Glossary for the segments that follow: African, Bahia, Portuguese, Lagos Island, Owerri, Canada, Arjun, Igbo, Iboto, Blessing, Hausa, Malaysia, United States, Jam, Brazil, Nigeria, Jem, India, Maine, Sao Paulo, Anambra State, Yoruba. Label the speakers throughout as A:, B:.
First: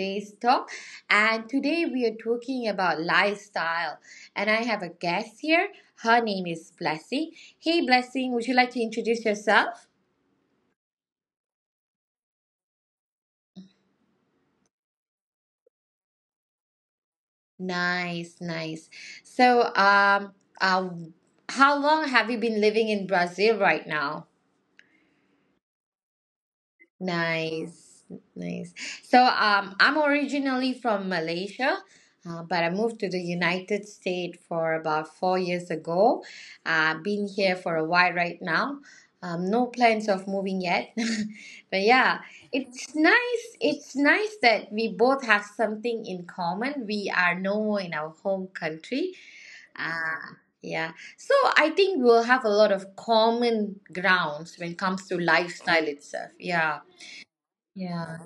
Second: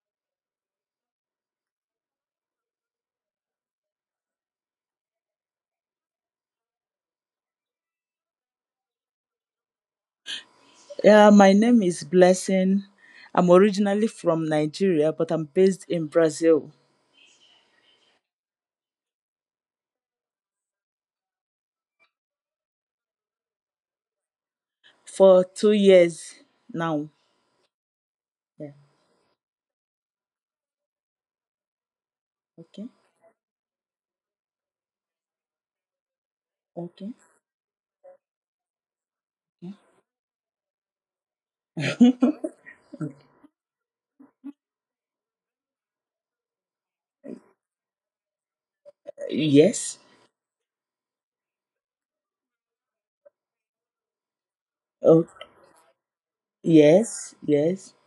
A: today's talk. And today we are talking about lifestyle. And I have a guest here. Her name is Blessing. Hey, Blessing, would you like to introduce yourself?
B: Yeah, my name is Blessing. I'm originally from Nigeria, but I'm based in Brazil
A: Nice, nice. So, um, um, how long have you been living in Brazil right now?
B: for 2 years now.
A: Nice, nice.
B: Yeah.
A: I'm originally from Malaysia, but I
B: Okay.
A: moved to the United States for about 4 years ago. Been
B: Okay.
A: here for a while right now. No plans of moving yet, but yeah, it's nice. It's nice that we both have something in common. We are no more in our home country.
B: Yes.
A: Ah, yeah. So I think we'll have a lot of common grounds when it comes to
B: Oh,
A: lifestyle itself. Yeah.
B: yes. Yes.
A: Yeah.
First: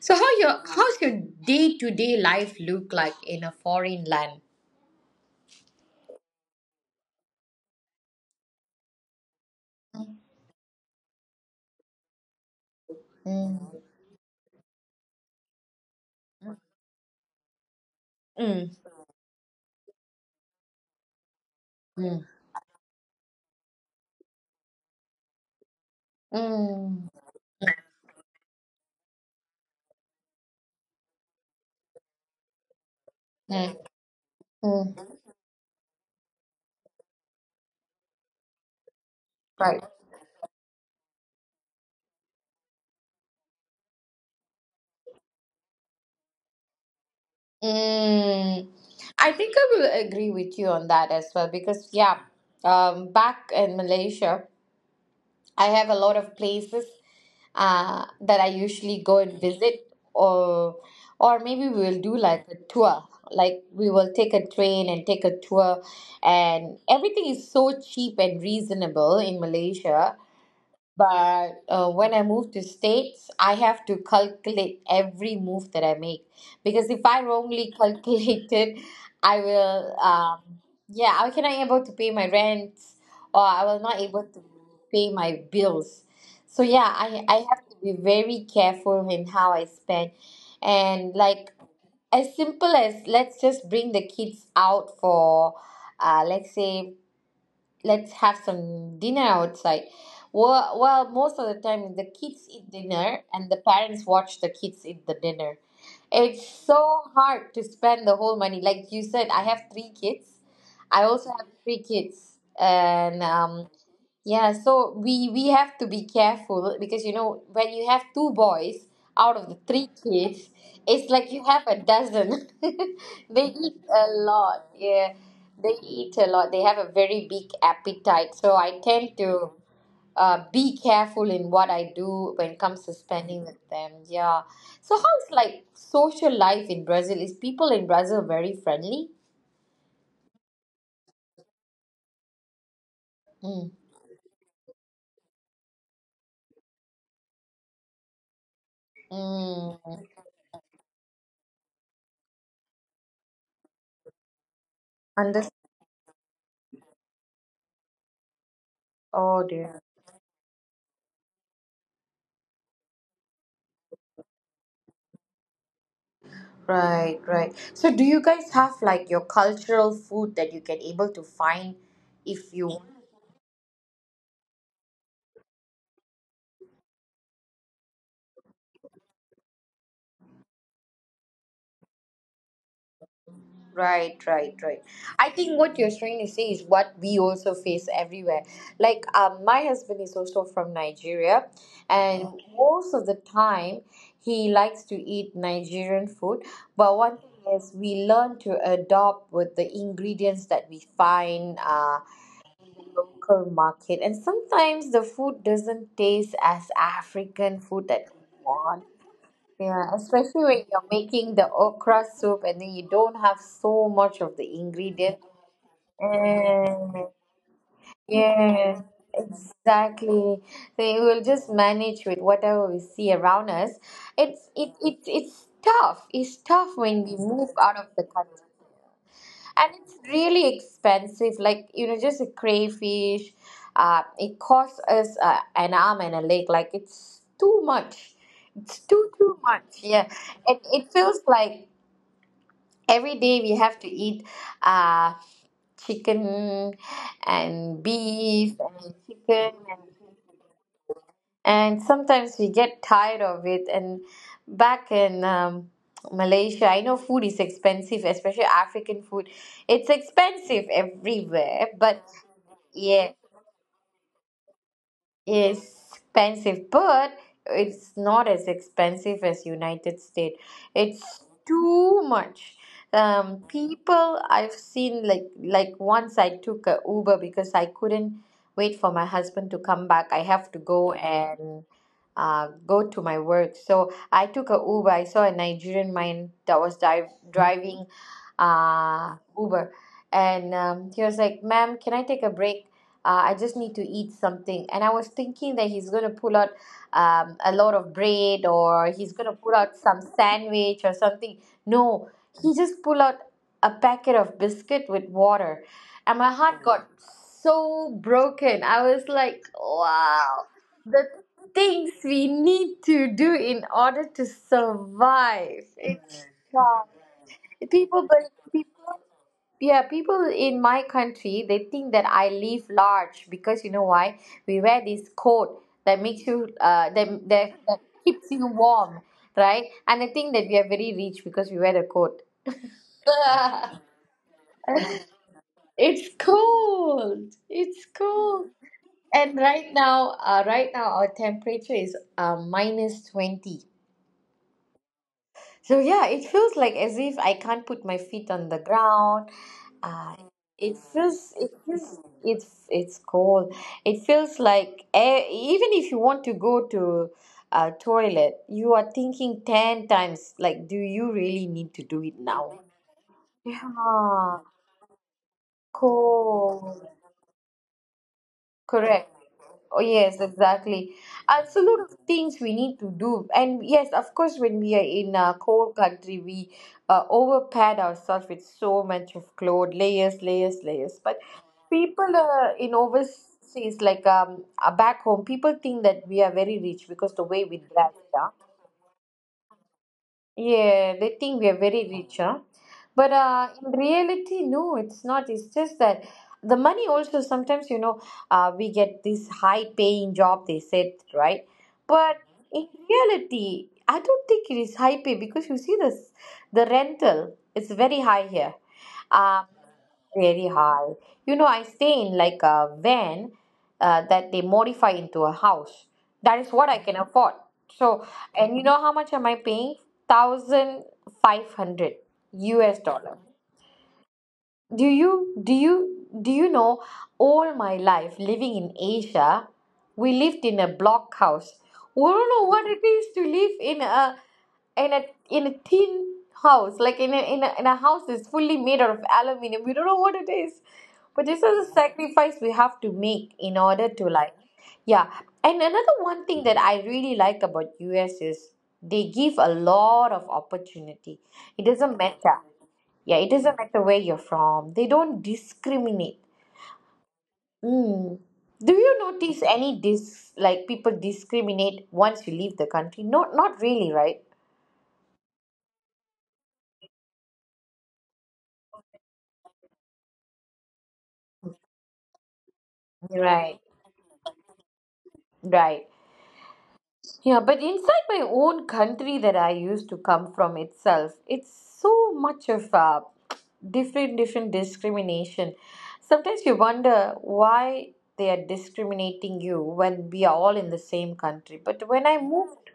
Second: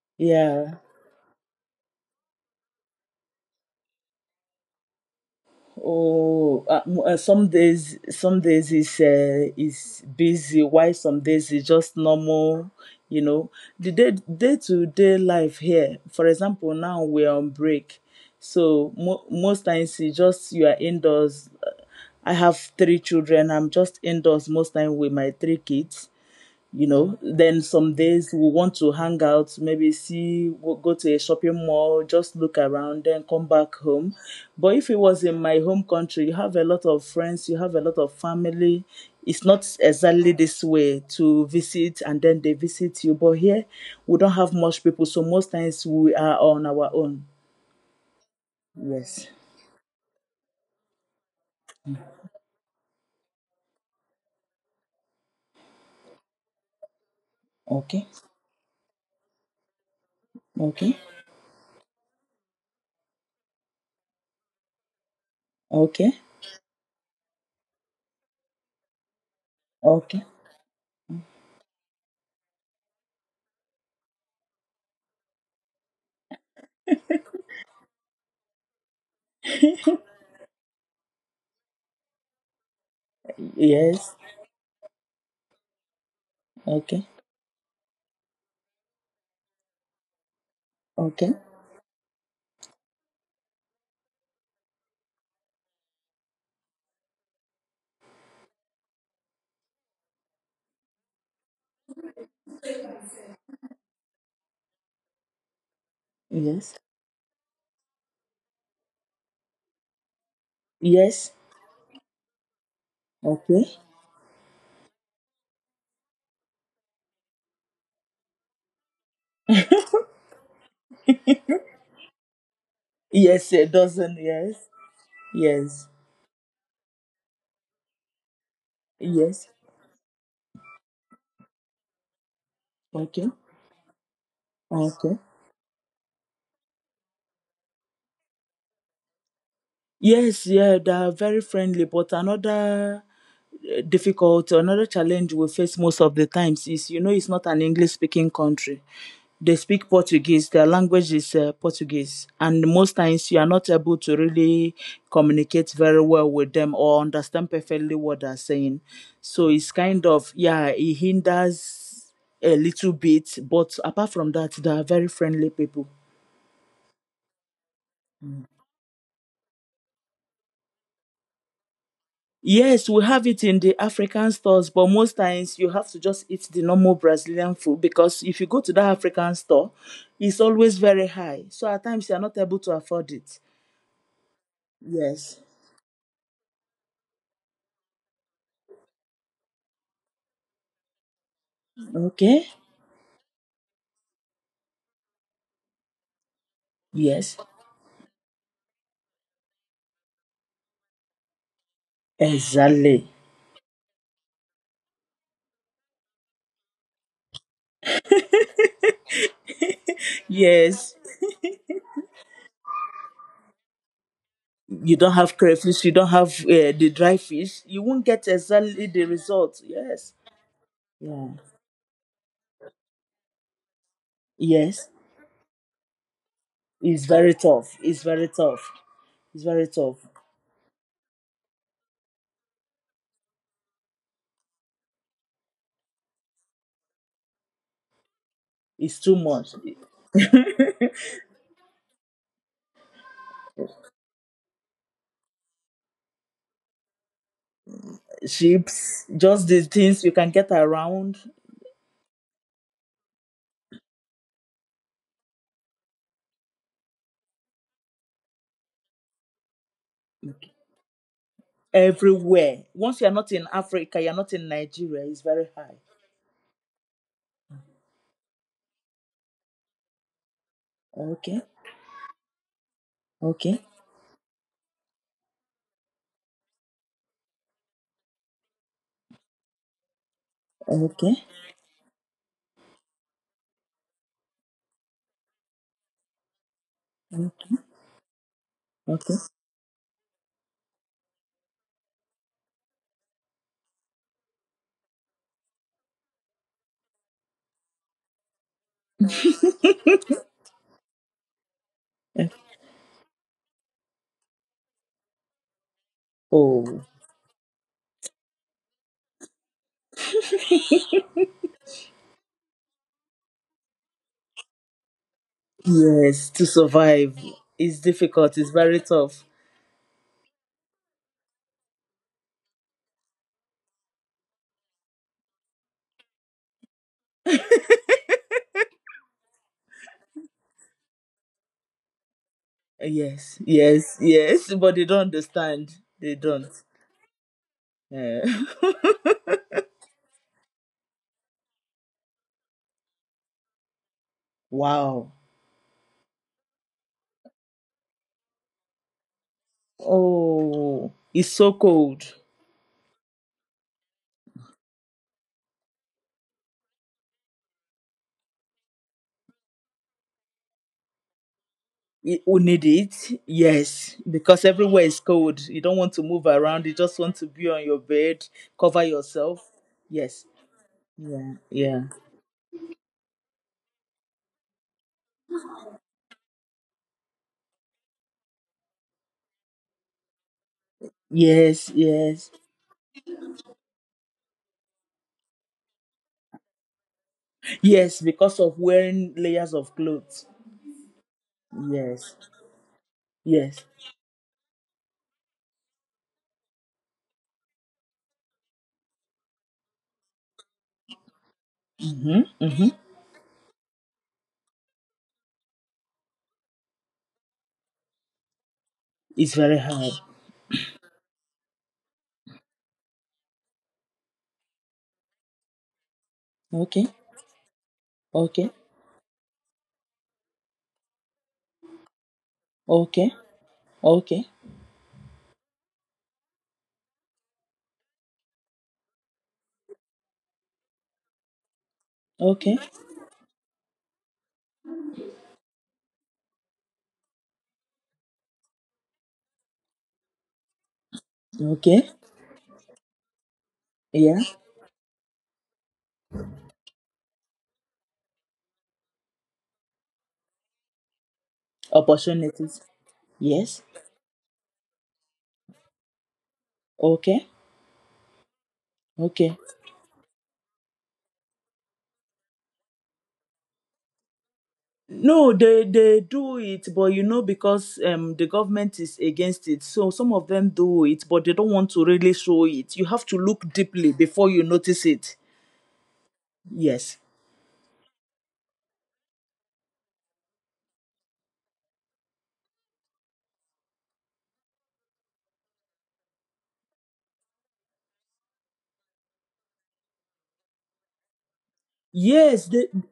A: So
B: Yeah.
A: how's your day to day life look like in a foreign land?
B: Oh, some days is busy, while some days is just normal. You know,
A: Mm.
B: the day to day life here. For example, now we're on break,
A: Mm.
B: so most times you are indoors. I
A: Mm.
B: have 3 children. I'm just indoors most time with my 3 kids, you know.
A: Mm.
B: Then some days we want to hang out, maybe see go go to a shopping mall, just look around, then come back
A: Mm.
B: home. But if it
A: Mm.
B: was in my home country, you have a lot of friends, you have a lot of family. It's not
A: Right.
B: exactly this way, to visit and then they visit you, but here we don't have much people, so most times we are on our own.
A: Mm.
B: Yes.
A: I think I will agree with you on that as well because yeah, back in Malaysia. I have a lot of places
B: Okay.
A: that I usually go and visit, or
B: Okay.
A: or maybe we will do like a tour. Like we will take a train and take a tour,
B: Okay.
A: and everything is so cheap and reasonable in Malaysia.
B: Okay.
A: But when I move to states, I have to calculate every move that I make because if I wrongly calculate it, I will yeah, I cannot able to pay my rent or I will not able to
B: Yes.
A: pay my bills. So yeah, I
B: Okay.
A: have to be very careful in how I spend, and like
B: Okay.
A: as simple as let's just bring the kids out for let's say let's have some dinner outside. Most of the time the kids eat dinner and the parents watch the kids eat the dinner. It's
B: Yes.
A: so hard to spend the whole money. Like you said, I have three kids. I also
B: Yes.
A: have three kids, and
B: Okay.
A: yeah, so we have to be careful because you know when you have two boys out of the three kids, it's like you have a dozen.
B: Yes,
A: They
B: a
A: eat
B: dozen.
A: a
B: Yes,
A: lot. Yeah. They
B: yes,
A: eat a lot. They have a very big appetite. So I tend
B: yes.
A: to be careful in what I do when it comes to
B: Okay,
A: spending with them. Yeah. So
B: okay.
A: how's like social life in Brazil? Is people in Brazil very friendly?
B: Yes, yeah, they are very friendly, but another
A: Mm.
B: difficulty, another challenge we face most of the times is, you know, it's not an English speaking country. They speak
A: Mm.
B: Portuguese. Their language is Portuguese, and most times you are not able to really
A: Understand.
B: communicate very well with them or understand perfectly what they're saying. So
A: Oh
B: it's
A: dear.
B: kind of, yeah, it hinders a little bit. But apart from that, they are very friendly people.
A: Right, right. So do you guys have like your cultural food that you can able to find if
B: Yes,
A: you
B: we have it in the African stores, but most times you have to just eat the normal Brazilian food, because if you go to that African store, it's always very high. So at times you are not able to afford it.
A: Right, right, right.
B: Yes.
A: I think what you're trying to say is what we also face everywhere. Like, my husband is also from Nigeria, and
B: Okay.
A: okay, most of the time he likes to eat Nigerian food. But one
B: Yes.
A: thing is, we learn to adopt with the ingredients that we find
B: Exactly.
A: local market, and sometimes the food doesn't taste as African food that we want. Yeah, especially when
B: Yes.
A: you're making the okra soup and then you don't have so much of the
B: You don't have
A: ingredient.
B: crayfish, you don't have the dry
A: And
B: fish, you won't get exactly
A: yeah,
B: the result. Yes.
A: exactly. So you
B: Yeah.
A: will just manage with whatever we see around us. It's
B: Yes.
A: it, it it's tough. It's tough
B: It's
A: when
B: very
A: we move
B: tough.
A: out
B: It's
A: of the
B: very
A: country
B: tough. It's very
A: and
B: tough.
A: it's really expensive, like, you know, just a crayfish it costs us an arm and a leg, like it's too much, it's
B: It's too
A: too
B: much.
A: too much yeah, it feels like every day we have to eat uh, chicken and beef
B: Ships,
A: and
B: just the
A: chicken,
B: things you can get around
A: and sometimes we get tired of it. And back in Malaysia, I know food is expensive, especially African food. It's expensive everywhere, but
B: everywhere. Once you're not
A: yeah,
B: in Africa, you're not in Nigeria, it's very high.
A: expensive, but it's not as expensive as United States.
B: Okay.
A: It's too much.
B: Okay.
A: People I've seen, once I took a Uber because I couldn't wait for my husband to come back. I have to go
B: Okay.
A: and go to my work. So I took a Uber. I saw a Nigerian man that was
B: Okay.
A: driving
B: Okay.
A: Uber, and he was like, "Ma'am, can I take a break? I just need to eat something." And I was thinking that he's going to pull out a lot of bread, or he's going to pull out some sandwich or something. No,
B: Okay.
A: he just pulled out a packet of biscuit with water. And my heart
B: Oh.
A: got so broken. I was like, wow, the things we need to do in order to survive.
B: Yes,
A: It's,
B: to
A: wow.
B: survive is difficult. It's very
A: People.
B: tough.
A: Yeah, people in my country, they think that I live large because you know why? We wear this coat that makes you that keeps you warm, right? And I think that we are very rich because we wear the coat.
B: Yes, yes, yes. But they don't understand. They
A: It's
B: don't.
A: cold. It's
B: Eh.
A: cold. And right now, right now our temperature is minus 20.
B: Wow.
A: So yeah, it feels like as if I can't put my feet on the ground. Uh,
B: Oh,
A: it
B: it's
A: feels
B: so
A: it
B: cold.
A: feels it's it's cold. It feels like even if you want to go to a toilet, you are thinking ten times like, do you really need to
B: You
A: do it
B: you need
A: now?
B: it.
A: Yeah,
B: Yes, because everywhere is cold. You don't want to move around. You
A: cold.
B: just want to be on your bed, cover
A: Correct.
B: yourself.
A: Oh,
B: Yes.
A: yes, exactly.
B: Yeah.
A: And so
B: Yeah.
A: a lot of things we need to do. And yes, of course, when we are in a cold country, we overpad ourselves with so much of clothes, layers, layers, layers. But
B: Yes. Yes.
A: people in overseas, like back home, people think that we are very rich because the way we
B: Yes.
A: dress.
B: Because
A: Yeah.
B: of wearing layers of clothes.
A: Yeah, they think we are very
B: Yes.
A: rich, huh? But
B: Yes.
A: in reality, no, it's not. It's just that the money also sometimes, you know, we get this high paying job, they said, right?
B: Mm-hmm,
A: But
B: mm-hmm.
A: in reality, I don't think it is high pay because you see this, the rental is very high here.
B: It's very
A: Uh,
B: hard.
A: very high. You know, I stay in like a van that they modify into a house. That is
B: Okay,
A: what I can afford. So,
B: okay,
A: and you know how much am I paying? 1,500 US
B: okay,
A: dollar.
B: okay,
A: Do you know all my life living in Asia, we lived in a blockhouse. We don't
B: okay,
A: know what it is to live in a in a tin house, like in a in a house that's fully made out of aluminum. We don't know what it is. But this is
B: okay.
A: a sacrifice we have to make in order
B: Yeah.
A: to like yeah. And another one thing that I really like about US is they give a lot of opportunity. It doesn't matter.
B: Opportunities.
A: Yeah, it
B: Yes.
A: doesn't matter where you're from. They don't discriminate.
B: Okay.
A: Mm. Do you
B: Okay.
A: notice any dis like people discriminate once you leave the country? Not not really, right?
B: No, they do it, but you know because the government is against it, so some of them do it, but they don't want to really show it. You have to look
A: Right.
B: deeply before you notice it.
A: Right.
B: Yes.
A: Yeah, but inside my own country that I used to come from itself, it's so much of a different discrimination. Sometimes you wonder why they are discriminating you when we are all in the same country. But when I
B: Yes. They.
A: moved,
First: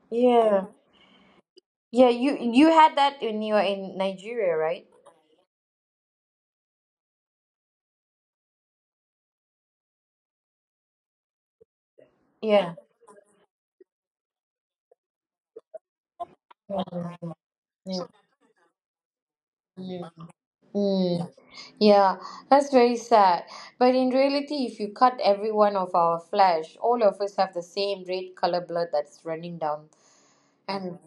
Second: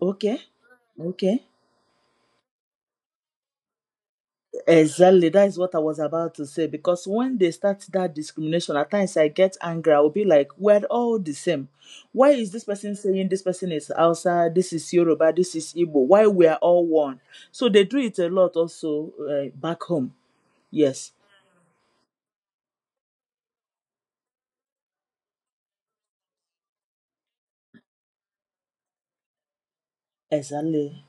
B: Okay.
A: yeah.
B: Okay.
A: Yeah, you had that when you were in Nigeria, right?
B: Exactly, that is what I was about to say. Because when they start that discrimination, at times I get angry. I will be like, we're all the same. Why is this
A: Yeah.
B: person saying this person is Hausa, this is Yoruba, this is Igbo? Why? We are all
A: Yeah.
B: one. So they do
A: Yeah.
B: it a lot also back
A: Mm.
B: home. Yes,
A: Mm. Yeah, that's very sad. But in reality, if you cut every one of our flesh, all of us have the same red color blood that's running down. And
B: exactly.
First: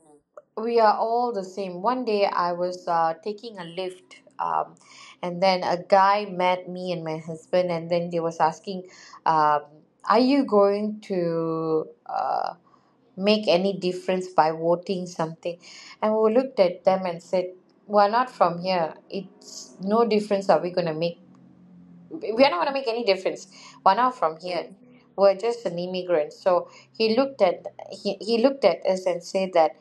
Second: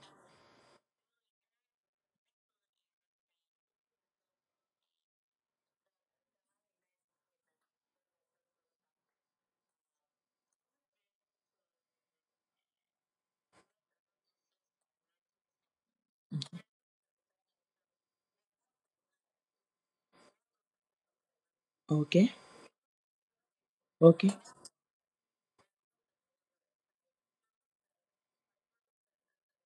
A: we are all the same. One day I was taking a lift, and then a guy met me and my husband, and then they was asking, um, "Are you going to make any difference by voting something?" And we looked at them and said, "We're not from here. It's no difference. Are we going to make We
B: Okay,
A: are not going to make any difference. One hour from
B: okay,
A: here, we're just an immigrant." So he looked at he looked at us and said that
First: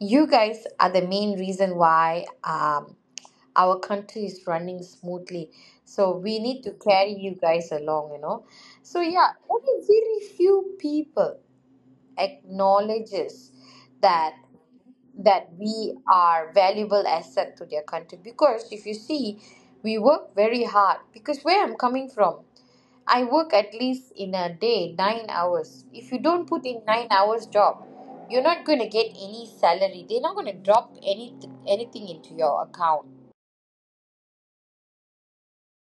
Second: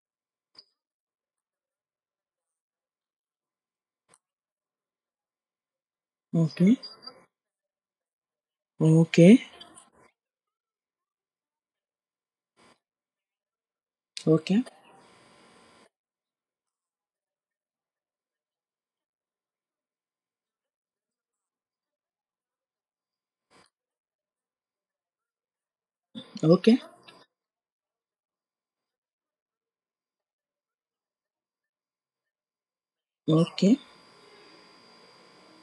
A: you guys are the main reason why our country is running smoothly. So we need to
B: okay,
A: carry you guys along, you know. So yeah,
B: okay,
A: only very few people acknowledges that
B: okay,
A: that we are valuable asset to their country. Because if you see, we work very hard, because where I'm coming from, I work at least in a day 9 hours. If you don't put in
B: okay,
A: 9 hours job, you're not going to get any salary. They're not going to drop anything into your account.
B: okay,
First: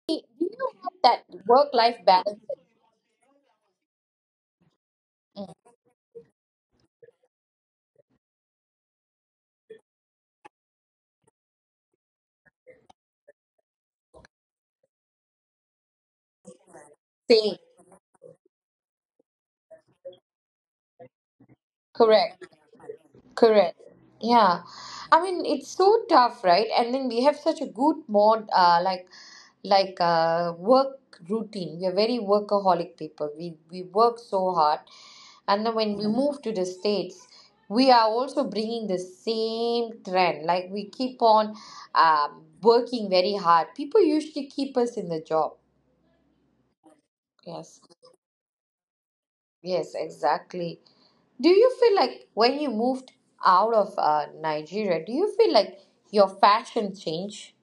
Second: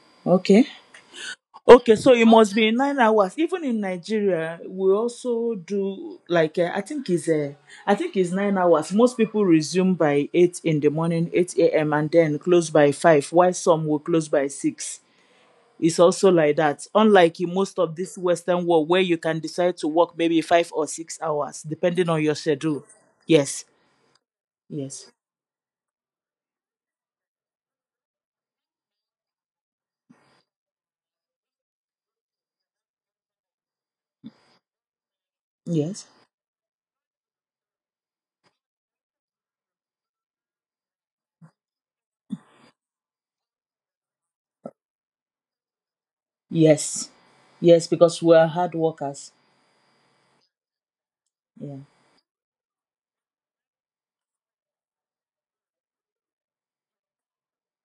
A: Do
B: okay.
A: you have that work
B: Okay,
A: life
B: so it
A: balance
B: must be 9 hours. Even in Nigeria, we
A: that
B: also
A: you
B: do like I think it's 9 hours. Most people resume by 8 in the morning, eight a.m., and then close by 5, while some will close by 6. It's also like that. Unlike in
A: say?
B: most of this Western world, where you can decide to work maybe 5 or 6 hours depending on your
A: Correct.
B: schedule. Yes,
A: Correct. Yeah.
B: yes,
A: I mean, it's so tough, right? And then we have such a good like work routine. We are very workaholic people. We work so hard, and then when
B: yes,
A: we Mhm. move to the states, we are also bringing the same trend. Like we keep on working very hard. People usually keep us in the job.
B: yes, yes.
A: Yes.
B: Because we are hard workers.
A: Yes, exactly. Do
B: Yeah.
A: you feel like when you moved out of Nigeria, do you feel like your fashion changed?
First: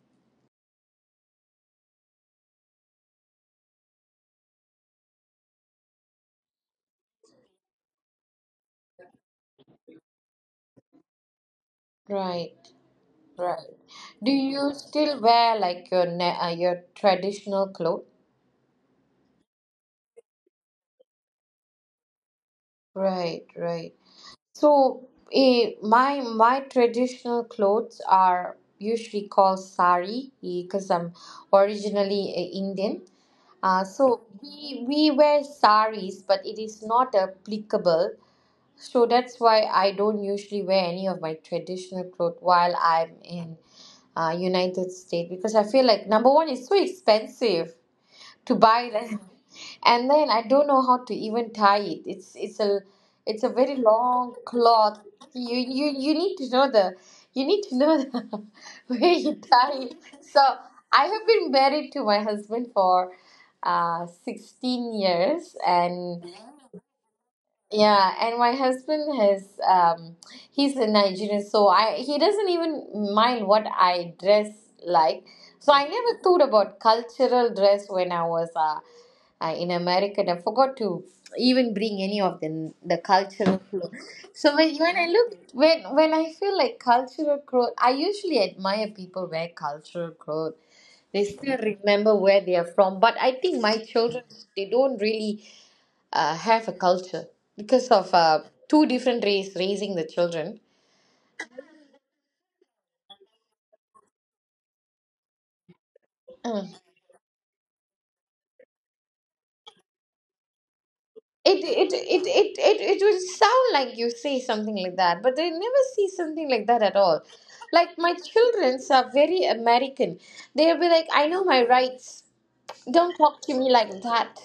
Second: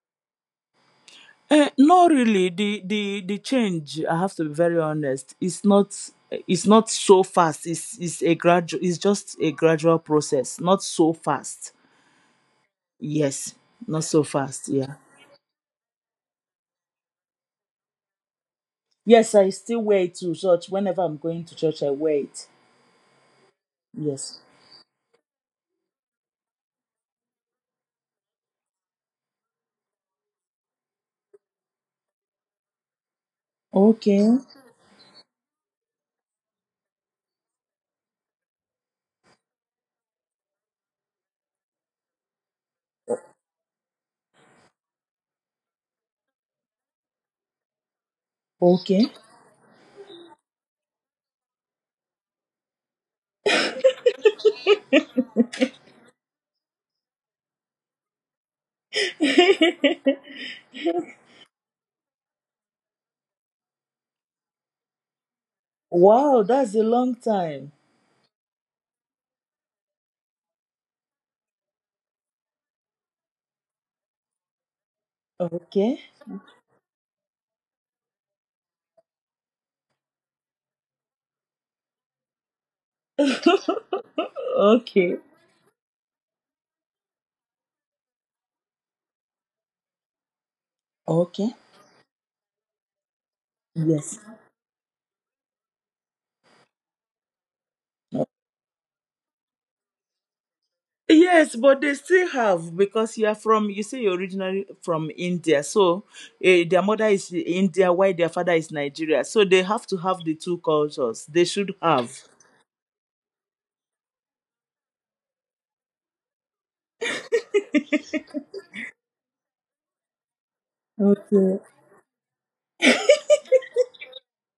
B: Not really. The change, I have to be very honest, it's not so fast. It's a gradual, it's just a gradual process. Not so fast.
A: Right,
B: Yes.
A: right.
B: Not so
A: Do
B: fast,
A: you
B: yeah.
A: still wear like your ne your traditional clothes?
B: Yes, I still wear it to church. Whenever I'm going to church, I wear it.
A: Right, right.
B: Yes.
A: So, my traditional clothes are usually called sari because I'm originally Indian. So
B: Okay.
A: we wear saris, but it is not applicable. So that's why I don't usually wear any of my traditional clothes while I'm in United States because I feel like number one, it's so expensive to buy
B: Okay.
A: them, and then I don't know how to even tie it. It's a very long cloth. You need to know the you need to know the way you tie it. So I have been married to my husband for 16 years, and
B: Wow, that's a long time.
A: yeah, and my husband has he's a Nigerian, so I he doesn't even mind what I dress like. So I
B: Okay.
A: never thought about cultural dress when I was in America. And I forgot to even bring any of the cultural clothes. So when I
B: Okay.
A: look when I feel like cultural clothes, I usually admire people wear cultural clothes, they
B: Okay.
A: still remember where they are from. But I think my
B: Yes.
A: children, they don't really have a culture because of two different race raising the children.
B: Yes, but they still have, because you are from, you say you're originally from India, so their
A: Mm.
B: mother is India while their father is Nigeria, so they have to have the two cultures. They
A: It,
B: should
A: it,
B: have.
A: it, it, it, it would sound like you say something like that, but they never see something like that at all. Like my childrens are very American. They'll be like, I know
B: Okay.
A: my rights. Don't talk to me like that.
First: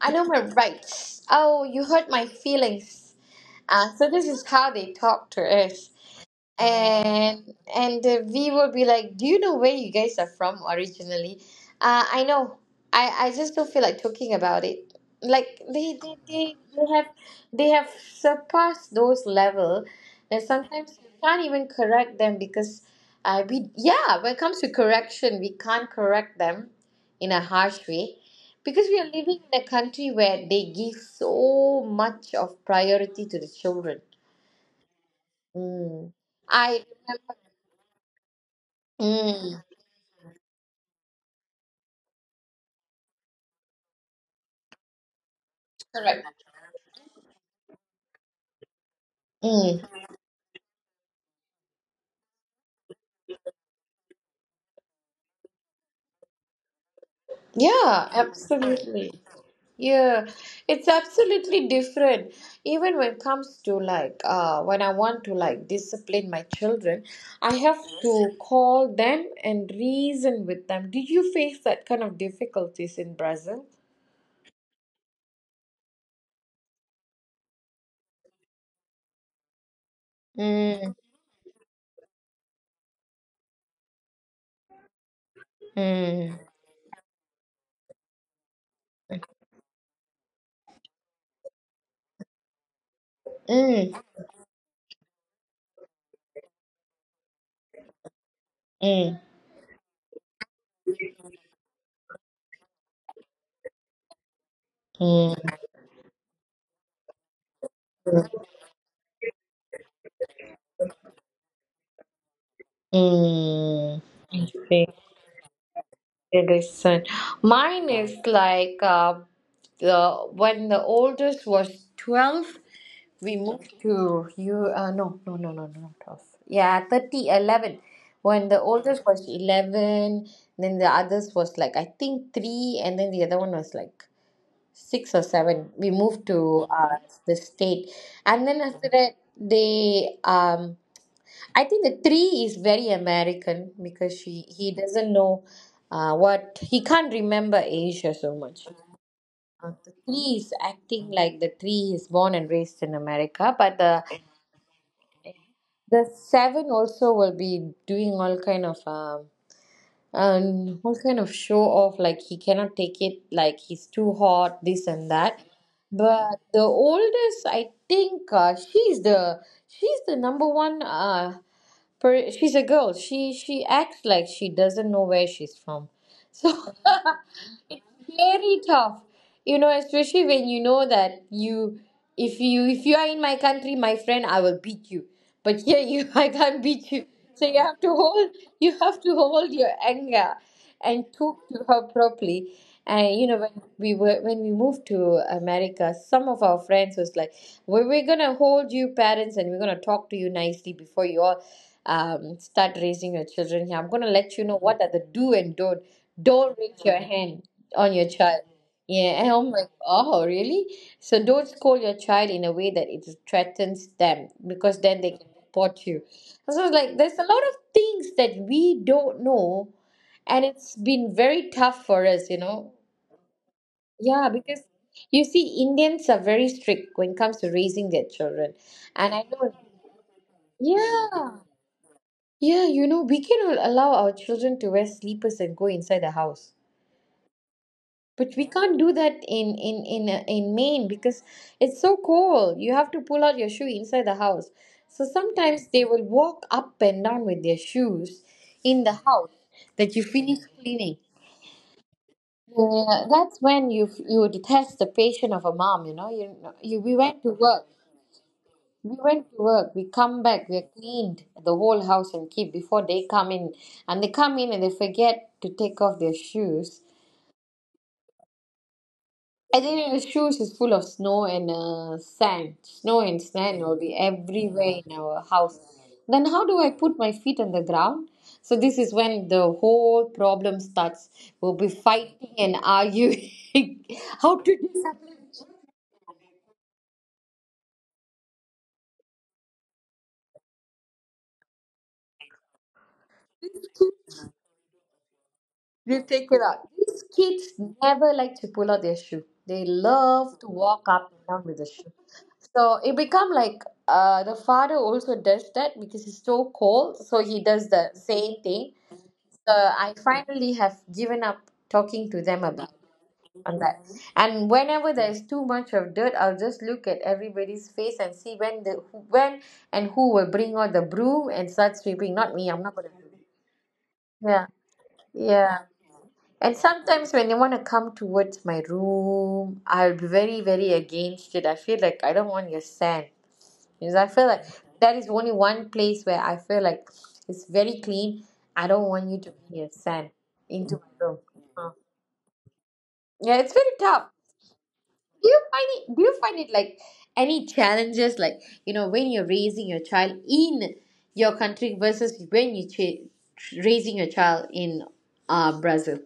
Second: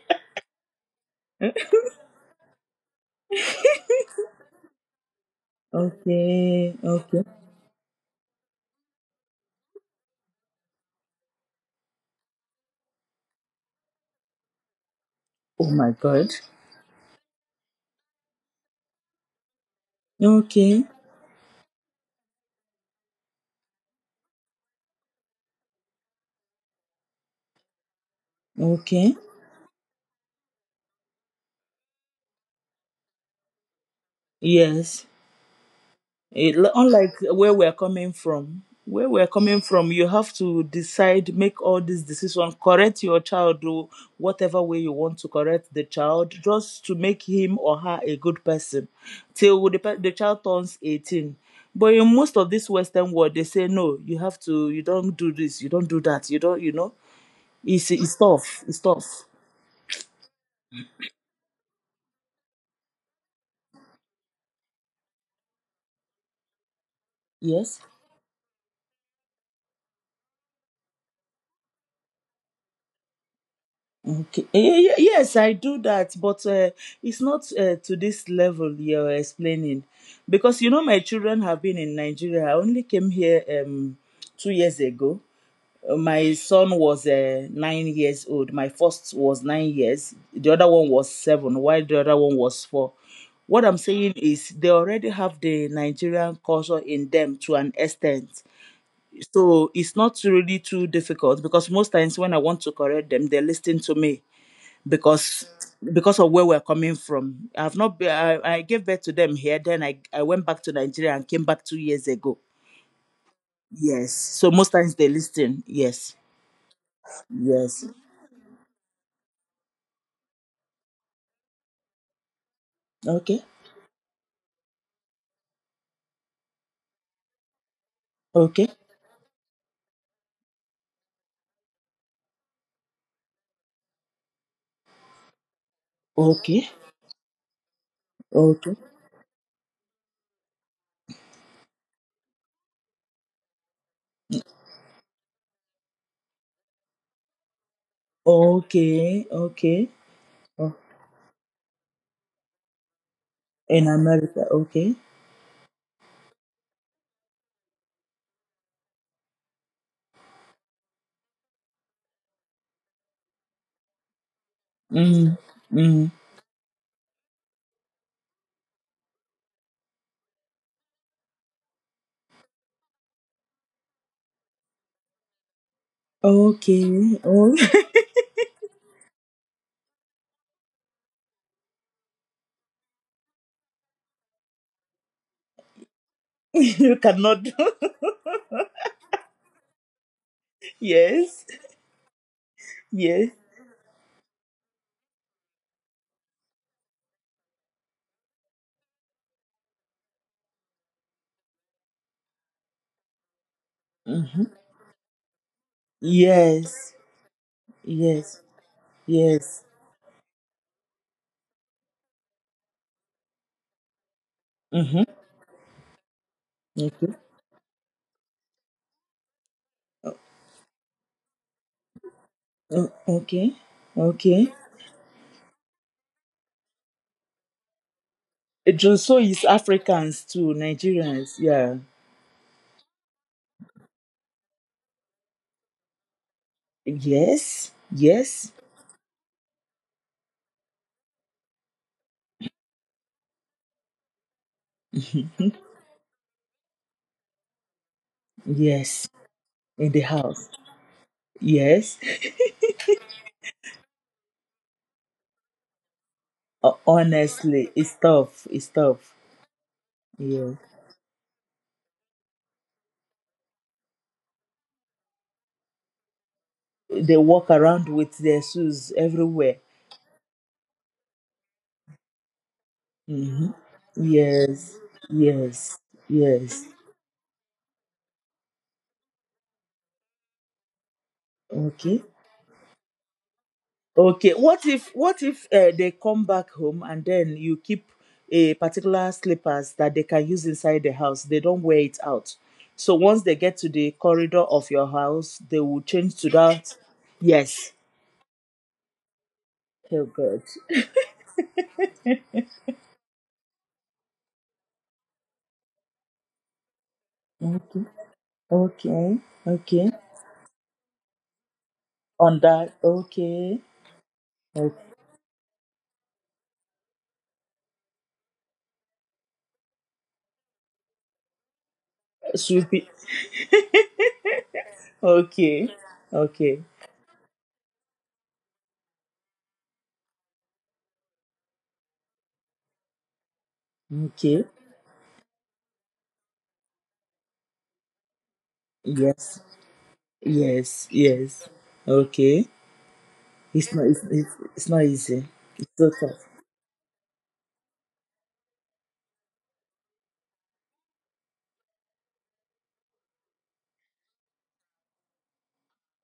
A: I know my rights.
B: Eh?
A: Oh, you hurt my feelings. So this is how they talk to us.
B: Okay, okay.
A: and and we would be like, "Do you know where you guys are from originally?" I know. I just don't feel like talking about it. Like
B: Oh my
A: they they
B: God.
A: they, they have they have surpassed those level, and
B: Okay,
A: sometimes you can't even correct them because we, yeah, when it comes to correction we can't correct them in a harsh way because we are
B: okay.
A: living in a country where they give so much of priority to the children.
B: Yes.
A: Mm.
B: It,
A: I
B: unlike
A: remember.
B: where we're coming from, where we're coming
A: Mm,
B: from, you have to decide, make all these decisions, correct your child, do whatever way you want to correct the child,
A: correct.
B: just to make him or her a good person till
A: Mm,
B: the child turns 18. But in most of this Western world, they say, no, you have to, you don't do this, you don't do that, you don't, you know,
A: yeah,
B: it's tough, it's
A: absolutely.
B: tough.
A: Yeah, it's absolutely different. Even when it comes to like when I want to like discipline my children, I have
B: Yes?
A: to call them and reason with them. Did you face that kind of difficulties in Brazil?
B: Okay. Yes, I do that, but it's not to this level you're explaining. Because you know,
A: Mm,
B: my children have been in Nigeria. I only came here 2 years ago. My
A: mm,
B: son was 9 years old. My first was 9 years. The other one was 7, while the other one was 4. What I'm
A: mm,
B: saying is, they already have the Nigerian culture in them to an extent.
A: mm,
B: So it's not really too difficult, because most times when I want to correct them, they listen to me because of where we're coming from. I've not been, I gave birth to them here, then I went back to Nigeria and came back 2 years ago.
A: mm, mm.
B: Yes. So most times they listen. Yes.
A: Listen,
B: Yes.
A: mine is like the when the oldest was 12, we
B: Okay.
A: moved to you. No, no, no, no, no, not 12. Yeah, 30 11. When the
B: Okay.
A: oldest was 11, then the others was like I think three, and then the other one was like six or seven. We moved
B: Okay.
A: to the state, and then
B: Okay.
A: after that they I think the three is very American because she he doesn't know what he can't remember Asia so much.
B: Okay. Okay.
A: The three is
B: Oh,
A: acting like the three is born and raised in America, but
B: in America. Okay.
A: the seven also will be doing all kind of and all kind of show off, like he cannot take it, like he's too hot this and
B: Mm.
A: that.
B: Mm.
A: But the oldest, I think she's the number one, she's a girl, she acts like she doesn't know where she's from. So
B: Okay. Oh.
A: it's very tough, you know, especially when you know that you, if you are in my country, my friend, I will beat you, but here you I can't beat
B: You
A: you. So
B: cannot do.
A: you have to hold your anger and talk
B: Yes.
A: to her properly. And you
B: Yes.
A: know, when we were when we moved to America, some of our friends was like, well, we're gonna hold you parents and we're gonna talk to you nicely before you all start raising your children here. I'm gonna let you
B: Hmm.
A: know what are the do and don't. Don't raise
B: Yes.
A: your hand on your child.
B: Yes.
A: Yeah, and I'm
B: Yes.
A: like, oh, really? So don't scold your child in a way that it threatens them because then
B: Mm-hmm.
A: they can report you. So it's like,
B: Okay.
A: there's a lot of things that we don't know, and it's been very tough for us, you know.
B: O- okay,
A: Yeah,
B: okay.
A: because you see, Indians are very strict when it comes to raising their children,
B: It just
A: and
B: so
A: I
B: is
A: know,
B: Africans to Nigerians.
A: yeah,
B: Yeah.
A: yeah, you know, we cannot allow our children to wear sleepers and go inside the house.
B: Yes,
A: But we
B: yes,
A: can't do that in in Maine because it's so cold. You have to pull out your shoe inside the house. So sometimes they will walk up and down with their shoes in the
B: yes.
A: house
B: In
A: that
B: the
A: you finish
B: house.
A: cleaning.
B: Yes.
A: Yeah, that's when you would test the patient of a mom. You know, you we went to work.
B: Honestly, it's tough. It's
A: We
B: tough.
A: went to work. We come back.
B: Yeah.
A: We cleaned the whole house and keep before they come in, and they come in and they forget to take off their shoes.
B: They walk around with their shoes everywhere.
A: I think the shoes is full of snow and sand. Snow and
B: Mm-hmm.
A: sand will be everywhere
B: Yes,
A: in our house.
B: yes,
A: Then how do
B: yes.
A: I put my feet on the ground? So this is when the whole problem starts. We'll be
B: Okay.
A: fighting and arguing.
B: Okay.
A: How to
B: What
A: do
B: if,
A: something,
B: they come back home and then you keep a particular slippers that they can use inside the house? They don't wear it out. So once they get to the corridor of your house, they will
A: you
B: change
A: take
B: to
A: without.
B: that.
A: These kids
B: Yes.
A: never like to pull out their shoe. They
B: Oh
A: love
B: God.
A: to walk up and down with the shoe. So it become like the father also does that because it's so cold, so he does the
B: Okay.
A: same thing.
B: Okay.
A: Uh,
B: Okay.
A: I finally have given up talking to
B: On
A: them about,
B: that.
A: on
B: Okay.
A: that. And whenever
B: Okay.
A: there is too much of dirt, I'll just look at everybody's face and see when and who will bring out the broom and start sweeping. Not me. I'm not
B: Sweepy.
A: gonna do it. Yeah, yeah.
B: Okay.
A: And
B: Okay.
A: sometimes when they want to come towards my room, I'll be very, very against it. I feel like I don't want your sand. Because I feel
B: Okay.
A: like that is only one place where I feel like it's very clean. I don't want you to
B: Yes.
A: bring your sand into
B: Yes.
A: my room.
B: Yes. Okay.
A: Yeah, it's very
B: It's not.
A: tough.
B: It's not easy. It's so
A: Do you
B: tough.
A: find it like any challenges? Like you know, when you're raising your child in your country versus when you raising your child in Brazil.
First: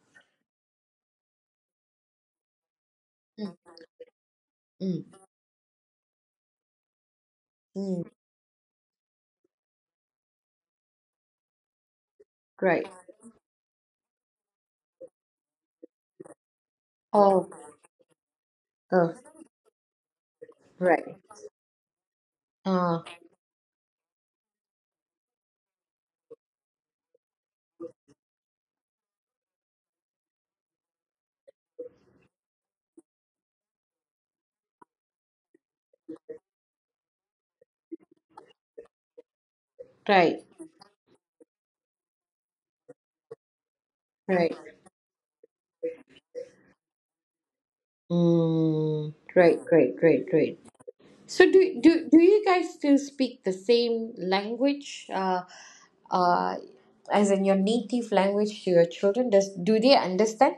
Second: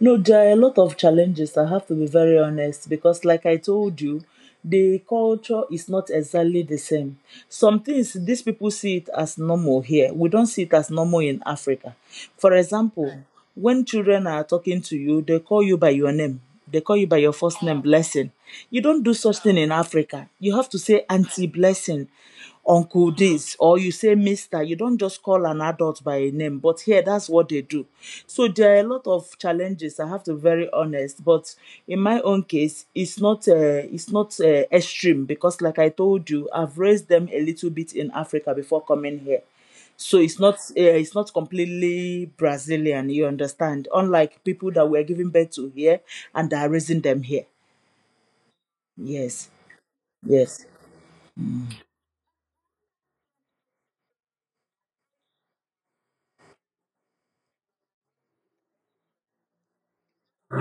B: No, there are a lot of challenges, I have to be very honest, because like
A: Mm,
B: I told you, the
A: mm,
B: culture is not exactly the same. Some
A: mm,
B: things these people see it as normal here. We don't see it as normal in Africa. For
A: right.
B: example, when children are talking to you, they call you by your name. They call you by your
A: Oh,
B: first name, Blessing. You don't
A: oh,
B: do such thing in Africa. You have to say
A: right.
B: Auntie Blessing,
A: Uh,
B: Uncle this, or you say Mister. You don't just call an adult by a name, but here that's what they do. So there are a lot of challenges, I have to be very honest, but in my own case it's not extreme, because like I told you, I've raised them a little bit in Africa before coming here. So
A: right,
B: it's not completely Brazilian, you understand, unlike
A: right.
B: people that we're giving birth to here and that are raising them here.
A: Mm,
B: Yes.
A: great, great, great, great.
B: Yes.
A: So do you guys still speak the same language? Uh, as in your native language to your children? Does Do they understand?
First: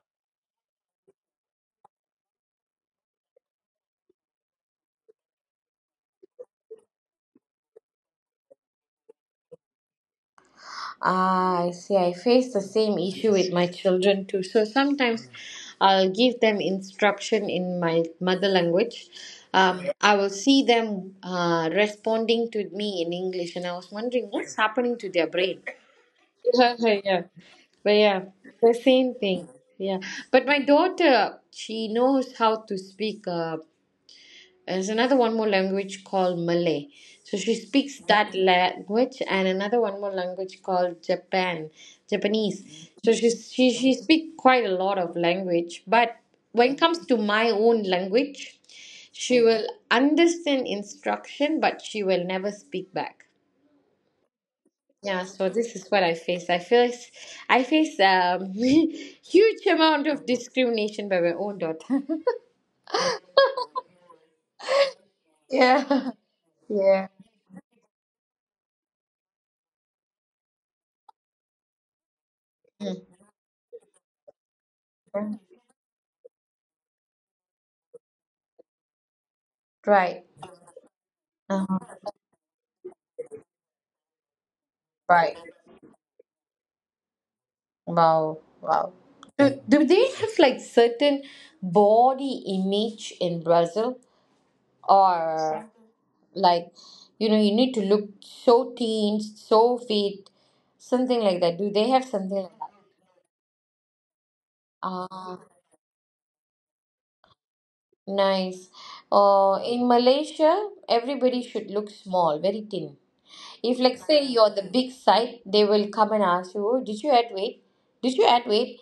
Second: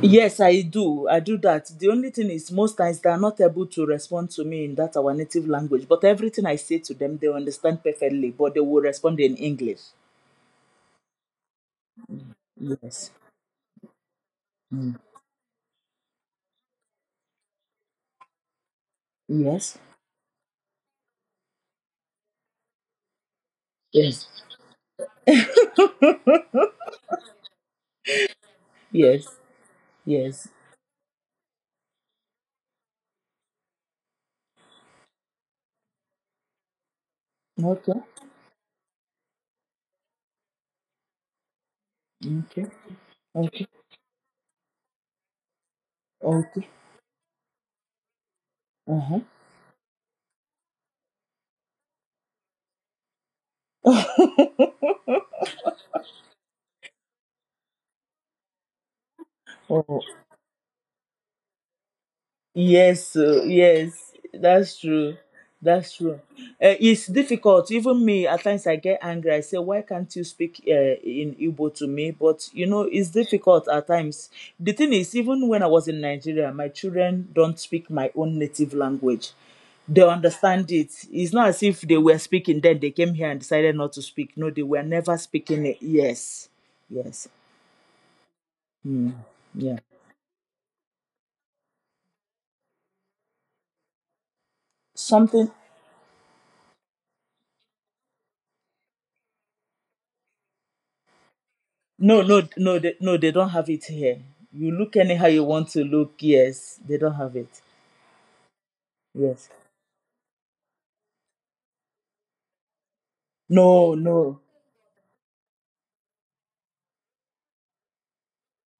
B: Yes, I do. I do that. The only thing is, most times they are not able to respond to me in that our native language, but everything I say to them, they understand perfectly, but they will respond in English.
A: Ah, I see. I face the same
B: Yes.
A: issue with my children too. So
B: Mm.
A: sometimes I'll give them instruction in my mother language.
B: Yes.
A: I will see them responding to me in English, and I was
B: Yes.
A: wondering what's happening to their brain. Yeah. But yeah, the same
B: Yes.
A: thing. Yeah. But
B: Yes.
A: my daughter, she knows how to speak. There's another one more language called Malay. So she
B: Okay.
A: speaks that language and another one more language called Japan,
B: Okay.
A: Japanese. So
B: Okay.
A: she speaks quite a lot of language. But
B: Okay.
A: when it comes to my own language,
B: Uh
A: she will understand instruction, but she will never speak back. Yeah, so this is what I face. I face huge
B: huh.
A: amount of discrimination by my own daughter.
B: Yes, yes, that's true. That's
A: Yeah,
B: true.
A: yeah,
B: It's difficult. Even me, at times I get angry. I say, why can't you speak in Igbo to me? But, you know, it's difficult at times. The thing is, even when I was in Nigeria, my children don't speak my own native language. They
A: right,
B: understand it. It's not as if
A: uh-huh.
B: they were speaking, then they came here and decided not to speak. No, they were never
A: Right.
B: speaking it. Yes, yes.
A: Wow, wow.
B: Mm.
A: Do,
B: Yeah.
A: do they have like certain body image in Brazil,
B: Something.
A: or like you know you need to look so teen, so fit, something like that? Do they have
B: No, no,
A: something like that?
B: no, they, no, they don't have it here. You look anyhow
A: Ah.
B: you want to look, yes, they don't have it.
A: Nice.
B: Yes.
A: In Malaysia, everybody should look small, very thin. If,
B: No,
A: like, say
B: no.
A: you're the big side, they will come and ask you, "Oh, did you add weight? Did you add weight?"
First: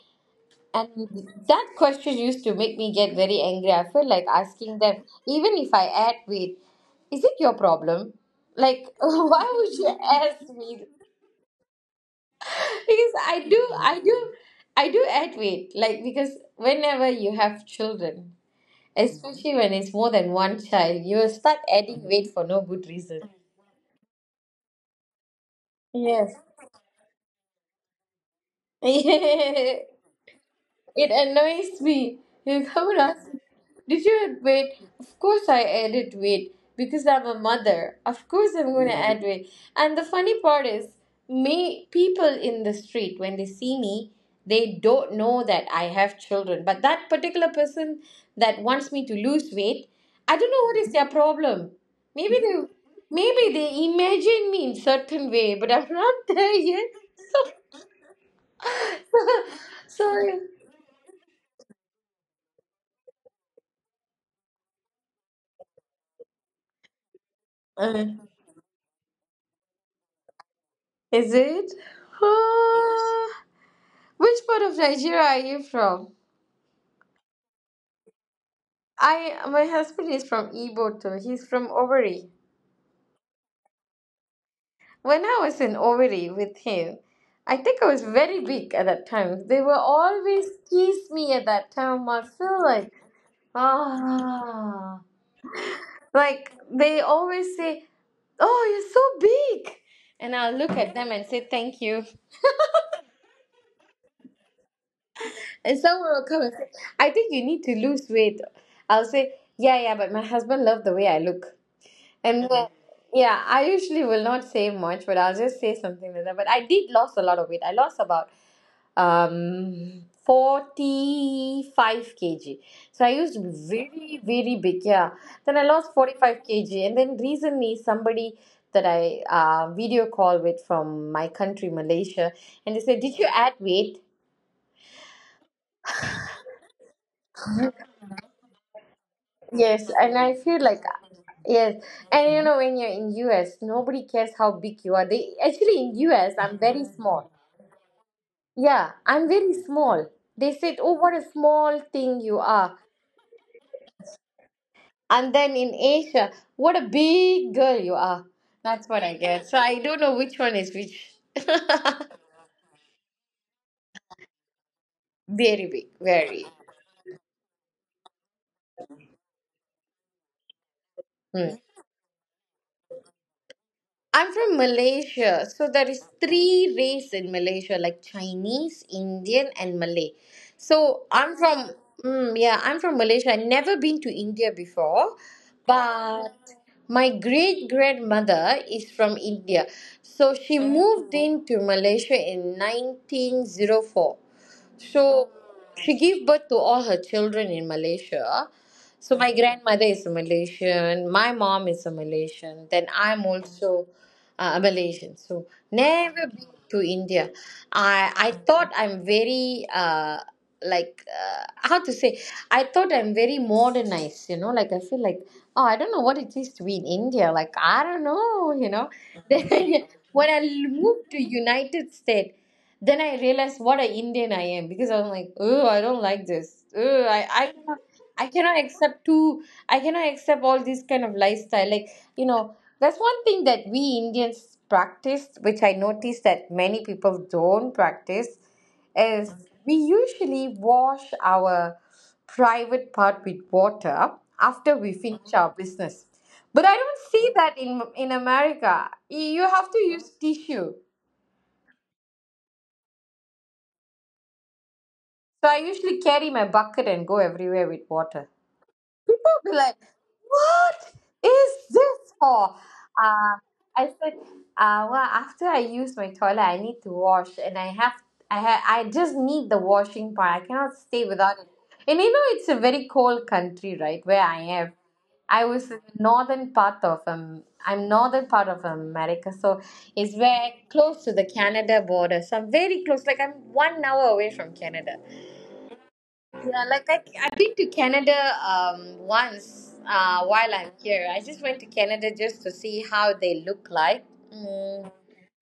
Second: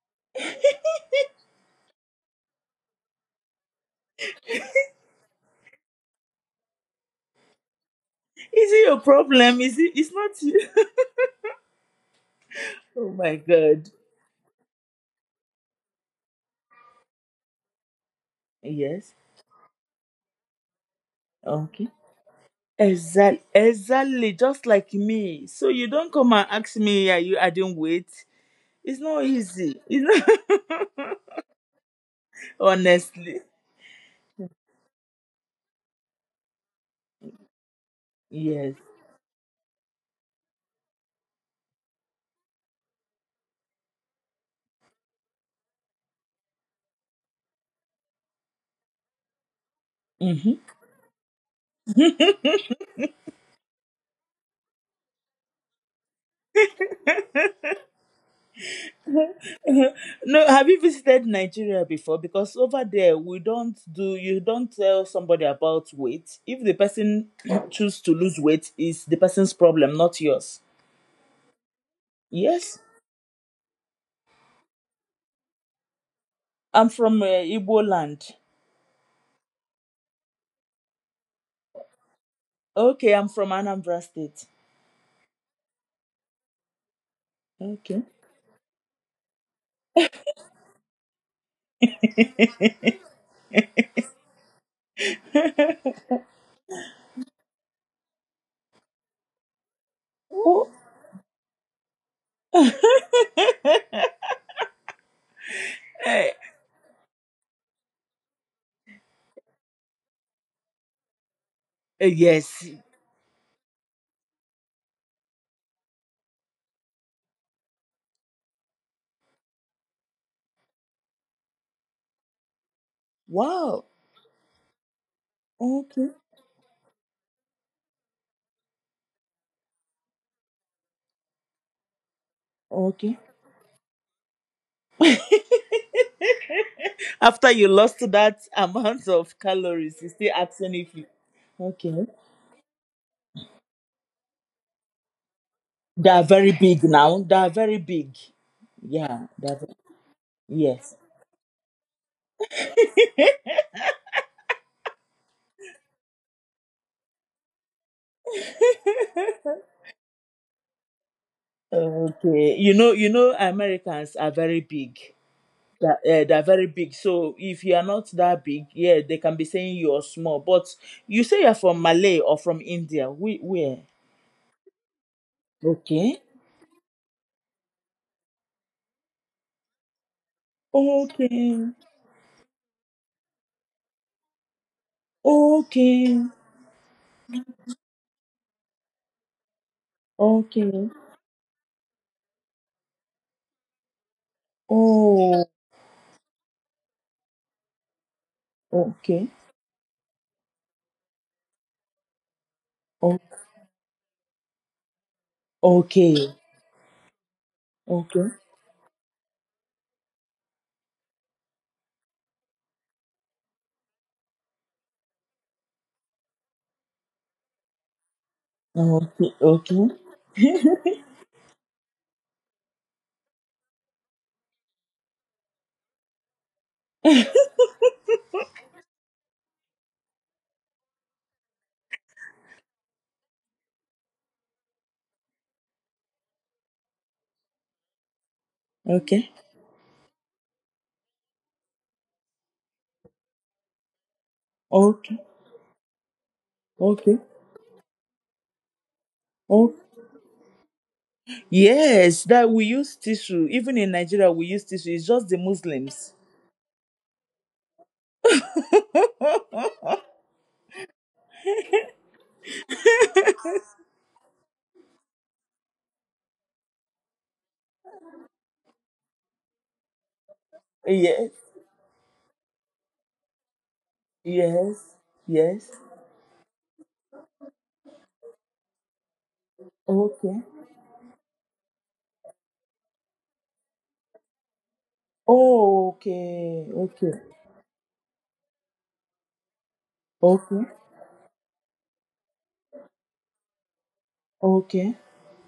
A: And that question used to make me get very angry. I feel like asking them, even if I add weight, is it your problem?
B: Is
A: Like,
B: it your
A: why
B: problem?
A: would
B: Is
A: you
B: it? It's not
A: ask
B: you.
A: me?
B: Oh
A: Because
B: my god.
A: I do, I do add weight. Like, because whenever you have children,
B: Yes.
A: especially when it's more than one child, you will start
B: Okay.
A: adding weight for no good reason.
B: Exactly, exactly, just like me. So you don't
A: Yes.
B: come and ask me, are you adding weight? It's not easy. It's not,
A: It annoys me. You come would ask,
B: honestly.
A: did you add weight? Of course I added weight because I'm a mother. Of course I'm
B: Yes.
A: going to add weight. And the funny part is, me people in the street when they see me, they don't know that I have children. But that particular person that wants me to lose weight, I don't
B: Mhm.
A: know what is their problem. Maybe they, maybe they imagine me in certain way, but I'm not there yet. Sorry.
B: No, have you visited Nigeria before? Because over there we don't do, you don't tell somebody about weight. If the person choose to lose weight, is the person's problem, not yours.
A: Is it?
B: Yes,
A: Uh, which part of Nigeria are you from?
B: I'm from Igbo land.
A: I My husband is from Iboto. He's from Owerri.
B: Okay, I'm from Anambra State.
A: When I was in Owerri with him, I think I
B: Okay.
A: was very big at that time. They were always tease me at that time. I feel like ah, like they always say, "Oh, you're so big," and I'll
B: Oh.
A: look at them and say, "Thank you." And someone will
B: Eh,
A: come and say, I think you need to lose weight. I'll say, yeah, yeah, but my husband loved the way I look. And then,
B: yes.
A: mhm, yeah, I usually will not say much, but I'll just say something like that. But I did lost a lot of weight. I lost about 45 kg. So I used to be
B: Wow.
A: very, very big, yeah. Then I lost
B: Okay.
A: 45 kg. And then recently somebody that I video call with from my country, Malaysia, and they said, did
B: Okay.
A: you add weight?
B: After you lost that amount of
A: Yes,
B: calories, you
A: and
B: still
A: I feel
B: asking
A: like
B: if you.
A: yes,
B: Okay.
A: and you know when you're in US, nobody cares how big you are. They actually in
B: They are
A: US,
B: very
A: I'm
B: big
A: very
B: now.
A: small.
B: They are very big.
A: Yeah,
B: Yeah.
A: I'm
B: They
A: very
B: are, ve-
A: small. They said, "Oh,
B: yes.
A: what a small thing you are," and then in Asia, "What a big girl you are." That's what I get. So I don't know which one is which.
B: Okay. You know, Americans are very big.
A: Very big,
B: They're
A: very.
B: very big. So if you are not that big, yeah, they can be saying you are small. But you say you're
A: Hmm.
B: from Malay or from India. We, where?
A: I'm from Malaysia, so there is
B: Okay.
A: three race in Malaysia, like Chinese, Indian, and Malay. So I'm from
B: Okay.
A: yeah, I'm from Malaysia. I've never been to India before,
B: Okay.
A: but my great grandmother is from India, so she
B: Okay.
A: moved into Malaysia in 1904. So
B: Oh,
A: she gave birth to all her children in Malaysia. So
B: okay.
A: my grandmother is a Malaysian, my mom is a Malaysian, then
B: O-
A: I'm also a Malaysian. So never
B: okay.
A: been to India. I
B: Okay.
A: I thought I'm very like how to say, I thought I'm very modernized, you know, like I feel like, oh, I don't know what it is to be in India, like I don't know, you know.
B: Okay.
A: Then
B: Okay.
A: when I moved to United States. Then I realized what an Indian I am because I'm like, oh, I don't like this. Oh, cannot- I cannot accept too. I cannot accept all this kind of lifestyle. Like you know, that's one thing that we Indians practice, which I noticed that many people don't practice,
B: Okay.
A: is we usually wash our private part with water after we
B: Okay.
A: finish our business. But I don't
B: Okay.
A: see that in America. You have
B: Oh,
A: to use tissue.
B: yes. That we use tissue. Even in Nigeria, we use tissue. It's just the
A: So I usually
B: Muslims.
A: carry my bucket and go everywhere with water. People be like, "What is this for?" Uh, I said, "Well, after I use my toilet, I need to wash, and I have, I ha- I just need the washing part. I cannot stay
B: yes.
A: without it." And you know, it's a very cold country, right? Where I am,
B: Yes.
A: I was
B: Yes.
A: in the northern part of I'm northern part of America, so it's
B: Okay.
A: very close to the Canada border. So I'm very close, like I'm 1 hour away from Canada.
B: Oh,
A: Yeah,
B: okay.
A: like
B: Okay.
A: I've been to Canada once while
B: Okay.
A: I'm here. I just went to Canada just to see how they look like. Mm,
B: Okay.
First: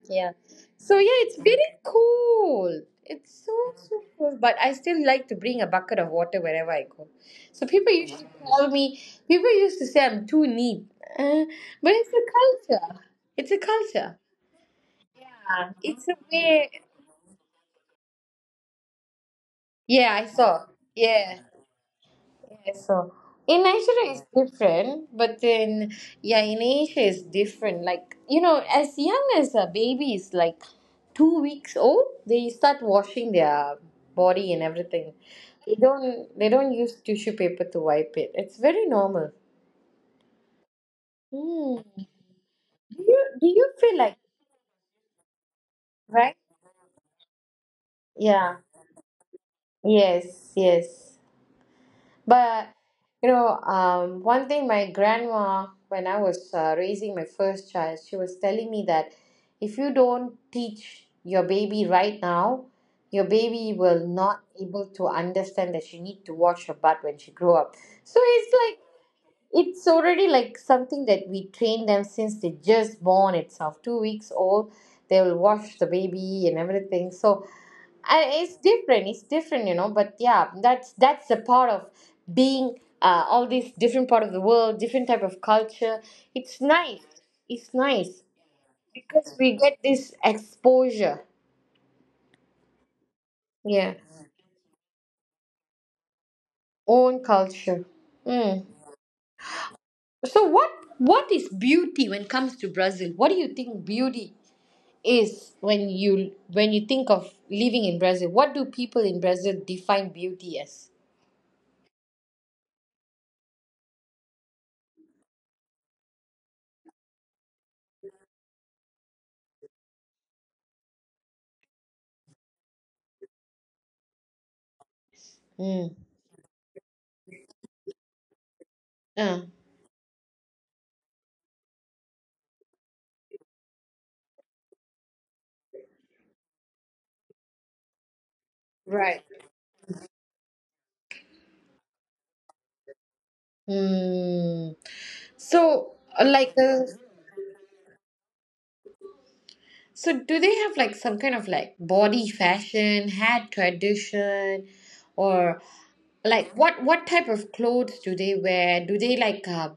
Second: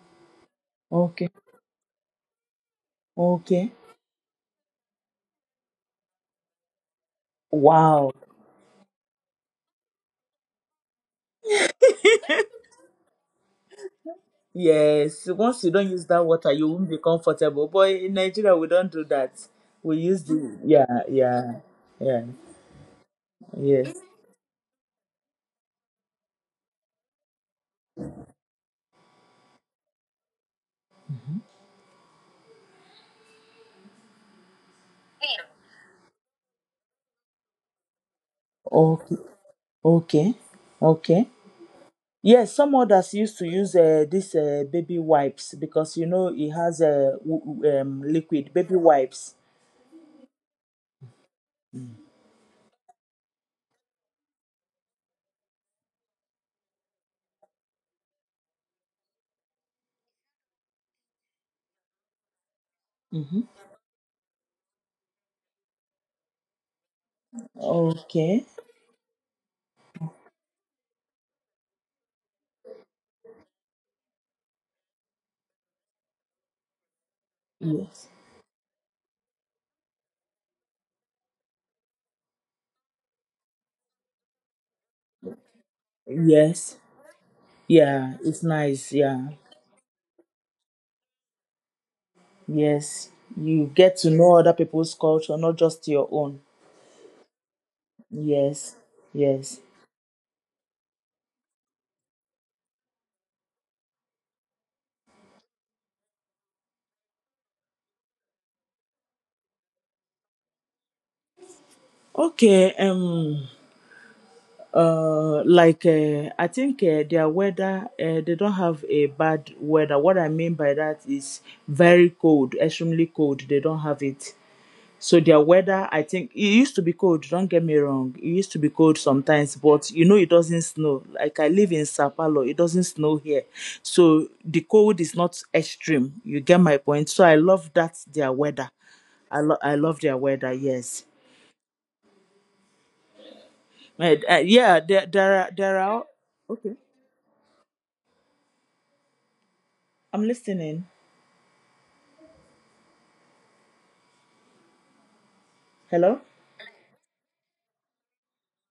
A: yeah. So yeah,
B: Okay.
A: it's very cool. It's so
B: Okay.
A: so cool, but I still like to bring a bucket of water wherever I go. So people
B: Wow.
A: used to call me. People used to say I'm too neat, uh, but it's a culture. It's a culture.
B: Yes, once you don't
A: It's
B: use
A: a
B: that water, you
A: way.
B: won't be comfortable. But in Nigeria, we don't do that. We
A: Yeah, I
B: use the
A: saw.
B: yeah,
A: Yeah.
B: yeah, yeah,
A: So in
B: yes.
A: Nigeria it's different, but then yeah, in Asia it's different. Like you know, as young as a baby is like 2 weeks old, they start washing their body and everything. They don't use tissue paper to wipe it. It's very
B: Okay,
A: normal.
B: okay, okay.
A: Hmm.
B: Yes, some
A: Do
B: others
A: you do
B: used to
A: you
B: use
A: feel like
B: this baby wipes because you
A: right?
B: know it has a
A: Yeah.
B: liquid baby wipes.
A: Yes. Yes. But you know, one thing my grandma, when I was raising my first child, she was telling me that if you don't teach your baby right now, your
B: Mm-hmm.
A: baby will not able to understand that she need to wash her butt when she grow up. So it's
B: Okay.
A: like it's already like something that we train them since they just born itself, 2 weeks old. They will wash the baby and everything. So I,
B: Yes.
A: it's different you know but yeah that's the part of being all these different part of the world, different type of culture. It's
B: Yes.
A: nice, it's nice
B: Yeah, it's nice.
A: because
B: Yeah.
A: we get this exposure,
B: Yes. You
A: yeah,
B: get to know other people's culture, not just your own.
A: own culture. Mm.
B: Yes. Yes.
A: So what is beauty when it comes to Brazil? What do you think beauty is when you, when you think of living in Brazil, what do people in Brazil define beauty as?
B: Okay, like I think their weather, they don't have a bad weather. What I mean by that is very cold, extremely cold. They don't have it. So
A: Mm.
B: their weather, I think, it used to be cold. Don't get me wrong. It used to be
A: uh,
B: cold sometimes, but you know it doesn't snow. Like I live in Sao Paulo, it doesn't snow here, so the cold is not extreme. You get my point. So I love that their
A: right.
B: weather. I lo- I love their weather. Yes.
A: Mm.
B: Yeah,
A: So, like,
B: there are. Okay,
A: so do they have like some
B: I'm
A: kind of like
B: listening.
A: body fashion, hat tradition, or like what
B: Hello.
A: type of clothes do they wear? Do they like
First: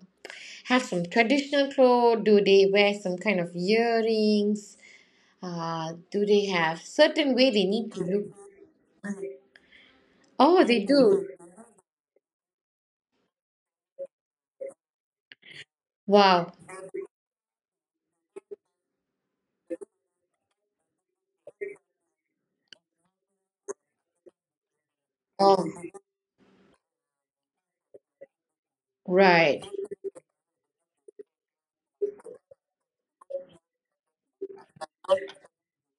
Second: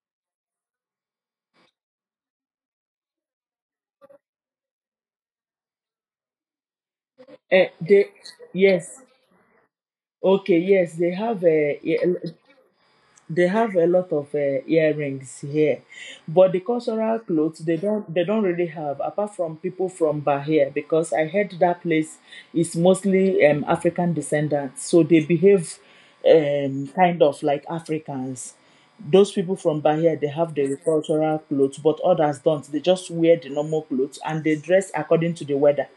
A: have some traditional clothes? Do they wear some kind of earrings? Do they have certain way they need to
B: They,
A: look?
B: yes. Okay,
A: Oh, they
B: yes, they
A: do.
B: have a. yeah, they have a lot of earrings here, but the
A: Wow.
B: cultural clothes they don't really have apart from people from Bahia because I heard that place is mostly African descendants, so they behave
A: Oh,
B: kind of like Africans. Those people
A: right.
B: from Bahia they have the cultural clothes, but others don't. They just wear the normal clothes and they dress according to the weather.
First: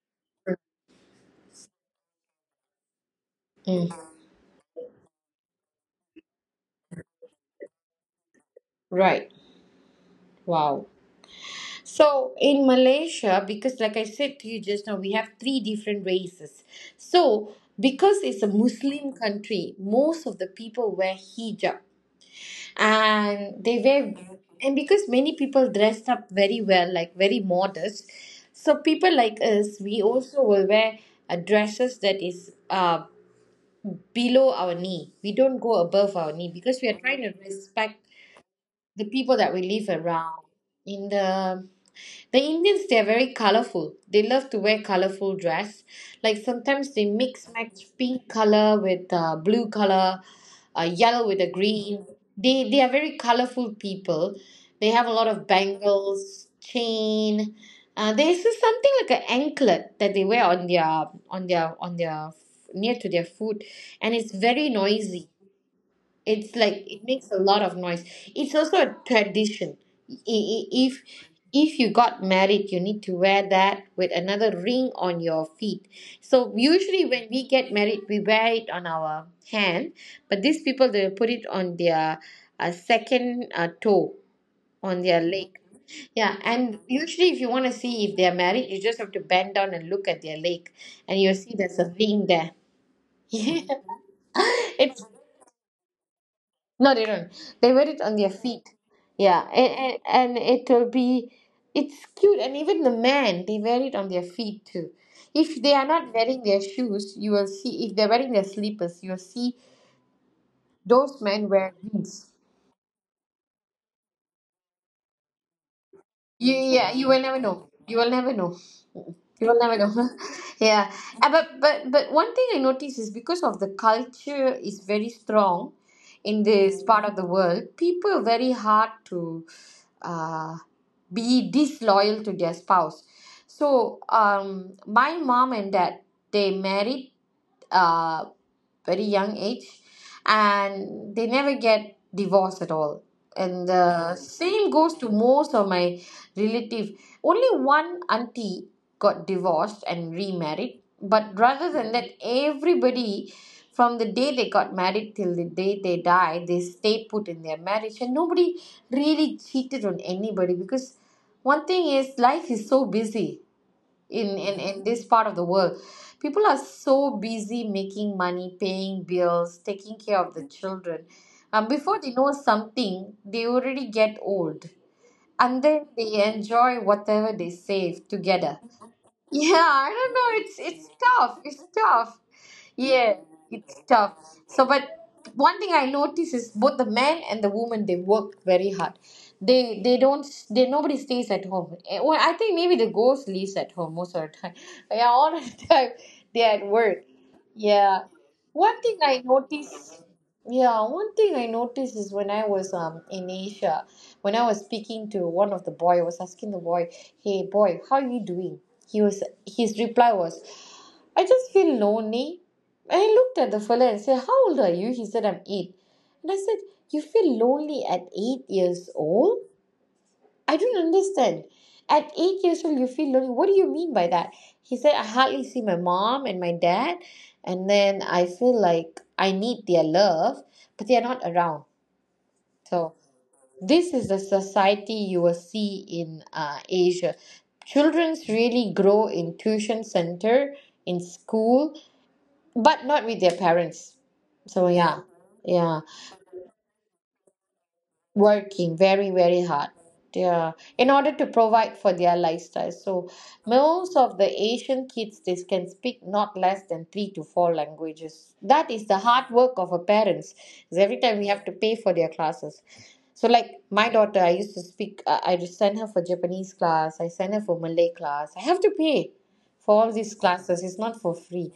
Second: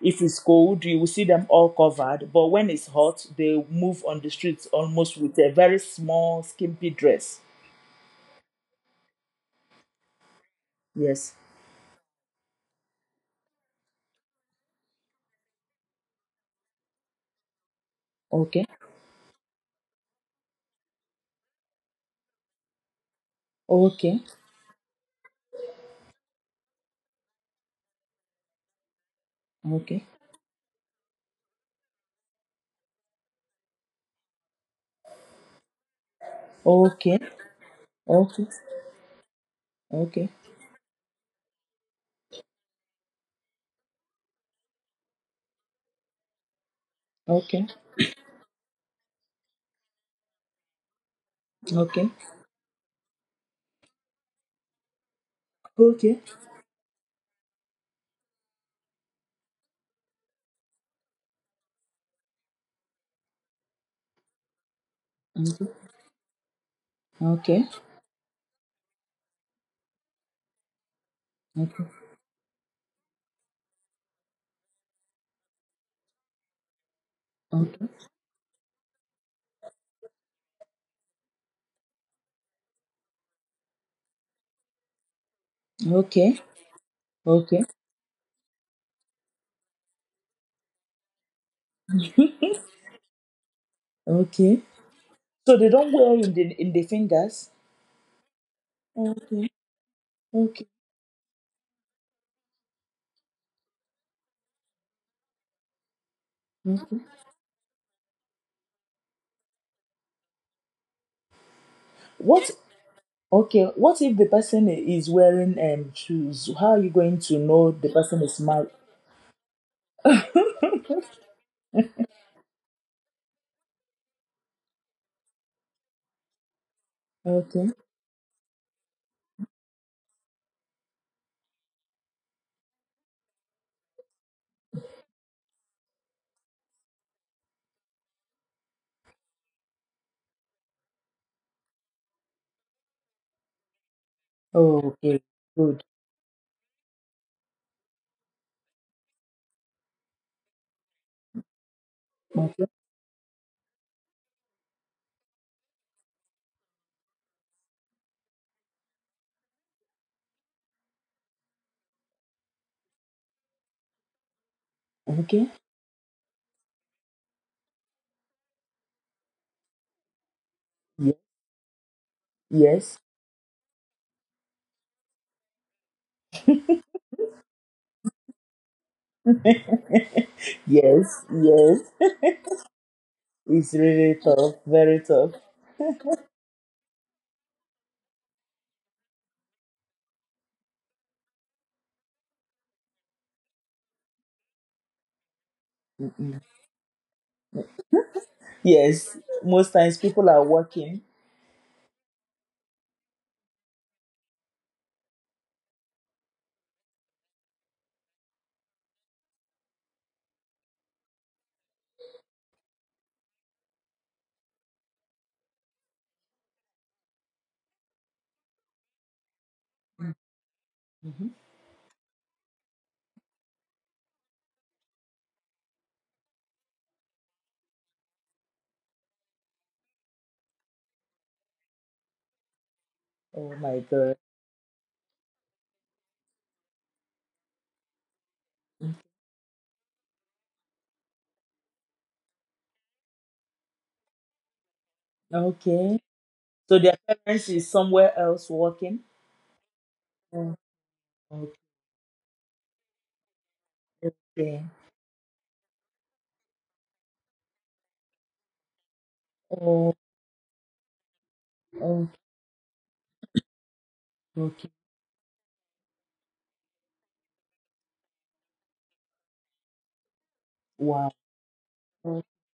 B: If it's cold, you will see them all covered, but when it's hot, they
A: Mm,
B: move on the streets almost with a very small, skimpy dress.
A: right. Wow.
B: Yes.
A: So in Malaysia, because like I said to you just now, we have three different races. So because it's
B: Okay.
A: a Muslim country, most of the people wear hijab and they
B: Okay.
A: wear and because many people dressed up very well, like very modest. So people like
B: Okay.
A: us, we also will wear dresses that is below our knee. We don't go above our knee
B: Okay.
A: because
B: Okay.
A: we are trying to respect
B: Okay.
A: the people that we
B: Okay.
A: live around in the Indians, they are very colorful. They love to wear colorful dress. Like sometimes they
B: Okay.
A: mix match pink color with blue color,
B: Okay.
A: yellow with a
B: Okay.
A: green. They are very colorful people. They have a lot of
B: Okay.
A: bangles, chain. There's just something like an anklet that they wear on their, on their, near to their foot, and it's very noisy. It's like
B: Okay.
A: it makes a lot of noise. It's also a tradition. If if you got married, you need to wear that with another ring on your feet. So usually when we get married, we wear it on our hand, but these people they put it on their second toe on their
B: Okay.
A: leg. Yeah,
B: Okay.
A: and usually if you want to see if they're married, you just have to bend down and look at their leg, and you'll see there's a ring there.
B: Okay.
A: Yeah.
B: So they don't
A: It's,
B: wear in the fingers.
A: no, they don't. They wear it on their
B: Okay.
A: feet. Yeah,
B: Okay.
A: and it will be, it's cute. And even the men, they wear it on their feet too. If they are
B: Okay.
A: not wearing their shoes, you will see. If they're wearing their slippers, you'll see those men
B: What
A: wear jeans.
B: Okay, what if the person is wearing shoes? How are you going to
A: You,
B: know the
A: yeah, you
B: person
A: will
B: is
A: never
B: married?
A: know. You will never know. You will never know. yeah, but one thing I notice is because of the culture is very strong in
B: Okay.
A: this part of the world, people are very hard to uh, be disloyal to their spouse. So my mom and dad they married uh, very young age and they never get divorced at all and
B: Oh,
A: the
B: okay.
A: same
B: Good.
A: goes to most of my relative. Only one auntie got divorced and remarried, but
B: Okay.
A: rather than that, everybody from the day they got married till the day they died, they stayed put in their marriage, and nobody really cheated on anybody because one thing is life is so busy in
B: Okay.
A: in, in this part of the world. People are so busy making money, paying bills, taking
B: Ye-
A: care of the children.
B: Yes.
A: Before they know something, they already get old and then they enjoy whatever they save together. Yeah, I
B: Yes.
A: don't know. It's
B: Yes.
A: it's tough. It's tough.
B: It's really
A: Yeah,
B: tough.
A: it's
B: Very
A: tough.
B: tough.
A: So, but one thing I notice is both the men and the women they work very hard. They don't they nobody stays at home. Eh, well, I think maybe the ghost lives at home most of the time. Yeah, all
B: Mm-mm.
A: the time they are at work. Yeah.
B: Yes. Most
A: One
B: times
A: thing I
B: people are working.
A: notice. Yeah, one thing I noticed is when I was in Asia, when I was speaking to one of the boy, I was asking the boy, "Hey boy, how are you doing?" He was his reply was, "I just feel lonely." And I looked at the fella and said, "How old are you?" He said, "I'm 8." And I said, "You feel lonely at 8 years old?"
B: Hmm.
A: I don't understand. At 8 years old, you feel lonely. What do you mean by that? He said, I hardly see my mom and my dad, and then I feel like I need their love, but they are not around.
B: Oh my
A: So,
B: God.
A: this is the society you will see in Asia. Children's really grow in tuition center, in school, but not with their parents. So,
B: Okay.
A: yeah. Yeah.
B: So their parents is somewhere else working.
A: Working very
B: Oh,
A: hard, yeah,
B: okay.
A: in order to provide for their lifestyle. So
B: Okay.
A: most of the asian kids, they can speak not less than three to four languages. That is
B: Oh,
A: the hard work of our parents, is every
B: okay.
A: time we have to pay for their classes. So like
B: Okay.
A: my daughter, I used to speak I just send her for japanese class, I send her for malay class, I have to pay for all
B: Wow.
A: these classes. It's not for
B: Oh,
A: free.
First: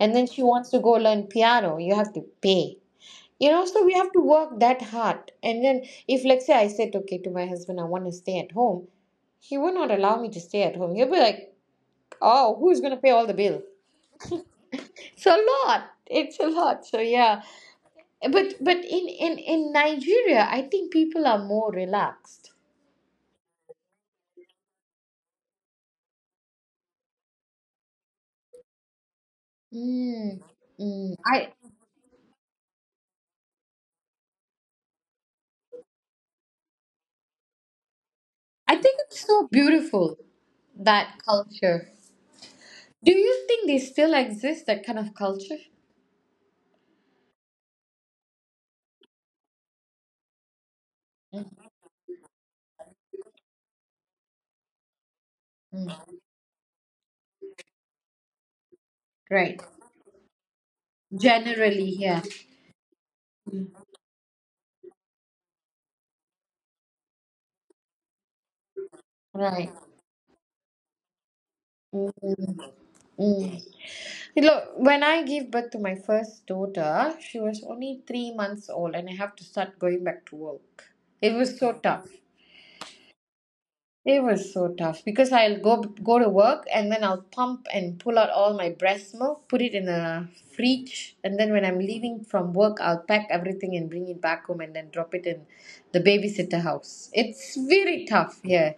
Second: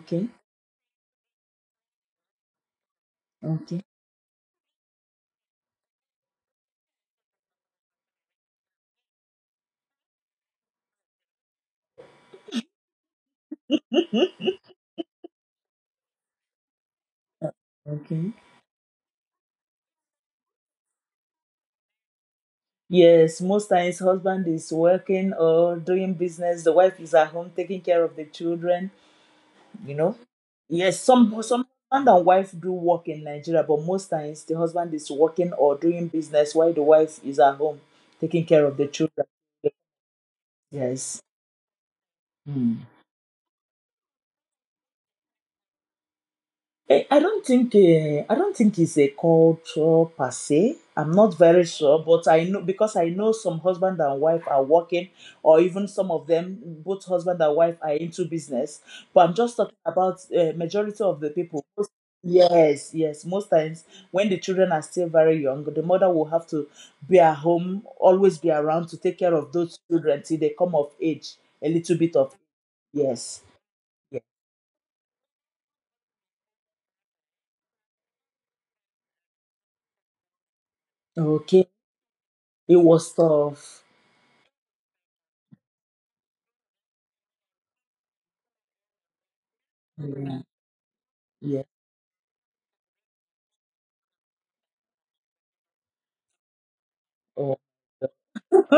A: And then she wants to go learn piano, you have to pay,
B: Okay.
A: so we have to work that hard. And then if let's say I said okay to my husband, I want to stay at home, he would not allow me to stay at home. He'll be like, oh, who's going to pay all the bill? It's a lot, it's a lot. So yeah,
B: Okay.
A: but in nigeria, I think people are more relaxed.
B: Yes, most times husband is working or doing business. The wife is at home taking care of the children. You know.
A: Mm.
B: Yes, some
A: i
B: some husband and wife do work in Nigeria, but most times the husband is working or doing business while the wife is at home taking care
A: I
B: of the
A: think it's
B: children.
A: so beautiful, that
B: Yes.
A: culture.
B: Hmm.
A: Do you think they still exist, that kind of culture?
B: Eh, I don't think it's a culture per se. I'm not very sure, but I know because I know some husband and wife are working, or even some
A: Mm.
B: of them, both husband and wife are into business. But I'm just
A: Right,
B: talking about majority of the people.
A: generally, yeah.
B: Yes, yes. Most times when the children are still very young, the mother will have to be at home, always be around to take care of
A: Right.
B: those children till they come of age. A little bit of yes.
A: Mm.
B: Yes.
A: Look, when I gave birth to my first daughter, she was only 3 months old, and I have to start going back to work. It was
B: Okay,
A: so tough.
B: it was tough.
A: It was so tough because I'll go to work and then I'll pump and pull out all my breast milk, put it in a fridge, and then
B: Yeah.
A: when I'm leaving from work, I'll pack everything and bring it back home and then drop it in the babysitter house. It's
B: Or
A: very tough, yeah,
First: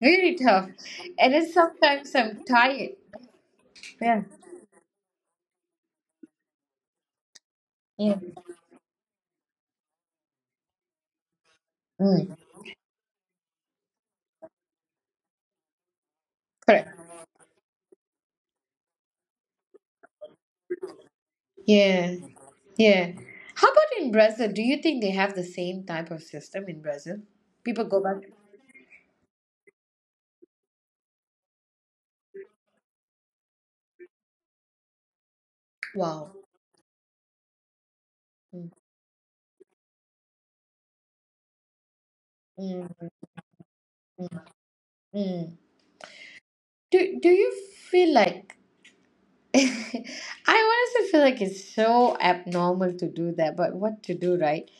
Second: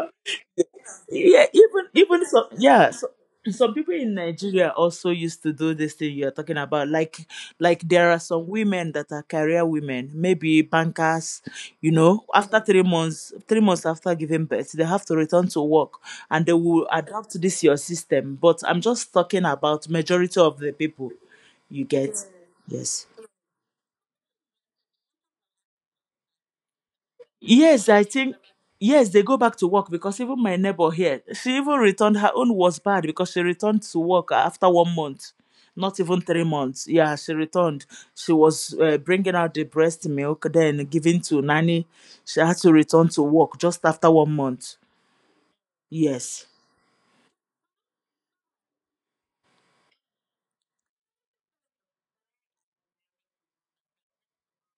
A: very tough. And
B: yeah,
A: then
B: even
A: sometimes
B: even
A: I'm
B: some
A: tired.
B: yeah, so, some people in
A: Yeah,
B: Nigeria also used to do this thing you're talking about. Like
A: yeah,
B: there are some women that are career women, maybe bankers, you know,
A: mm,
B: after 3 months 3 months, after giving birth, they have to return to work and they will
A: correct.
B: adapt to this your system. But I'm just talking about majority of the people you
A: Yeah.
B: get. Yes.
A: Yeah. How about in Brazil? Do you think they have the same type of system in Brazil? People
B: Yes,
A: go
B: I
A: back.
B: think yes, they go back to work because even my neighbor here, she even returned her own was bad because she returned to work after 1 month, not even
A: Wow.
B: 3 months. Yeah, she returned. She
A: Mm,
B: was bringing out the breast milk, then giving to nanny. She had to
A: mm,
B: return to work just after 1 month.
A: mm.
B: Yes,
A: Do you feel like I honestly feel like it's so abnormal to do that, but what to do, right?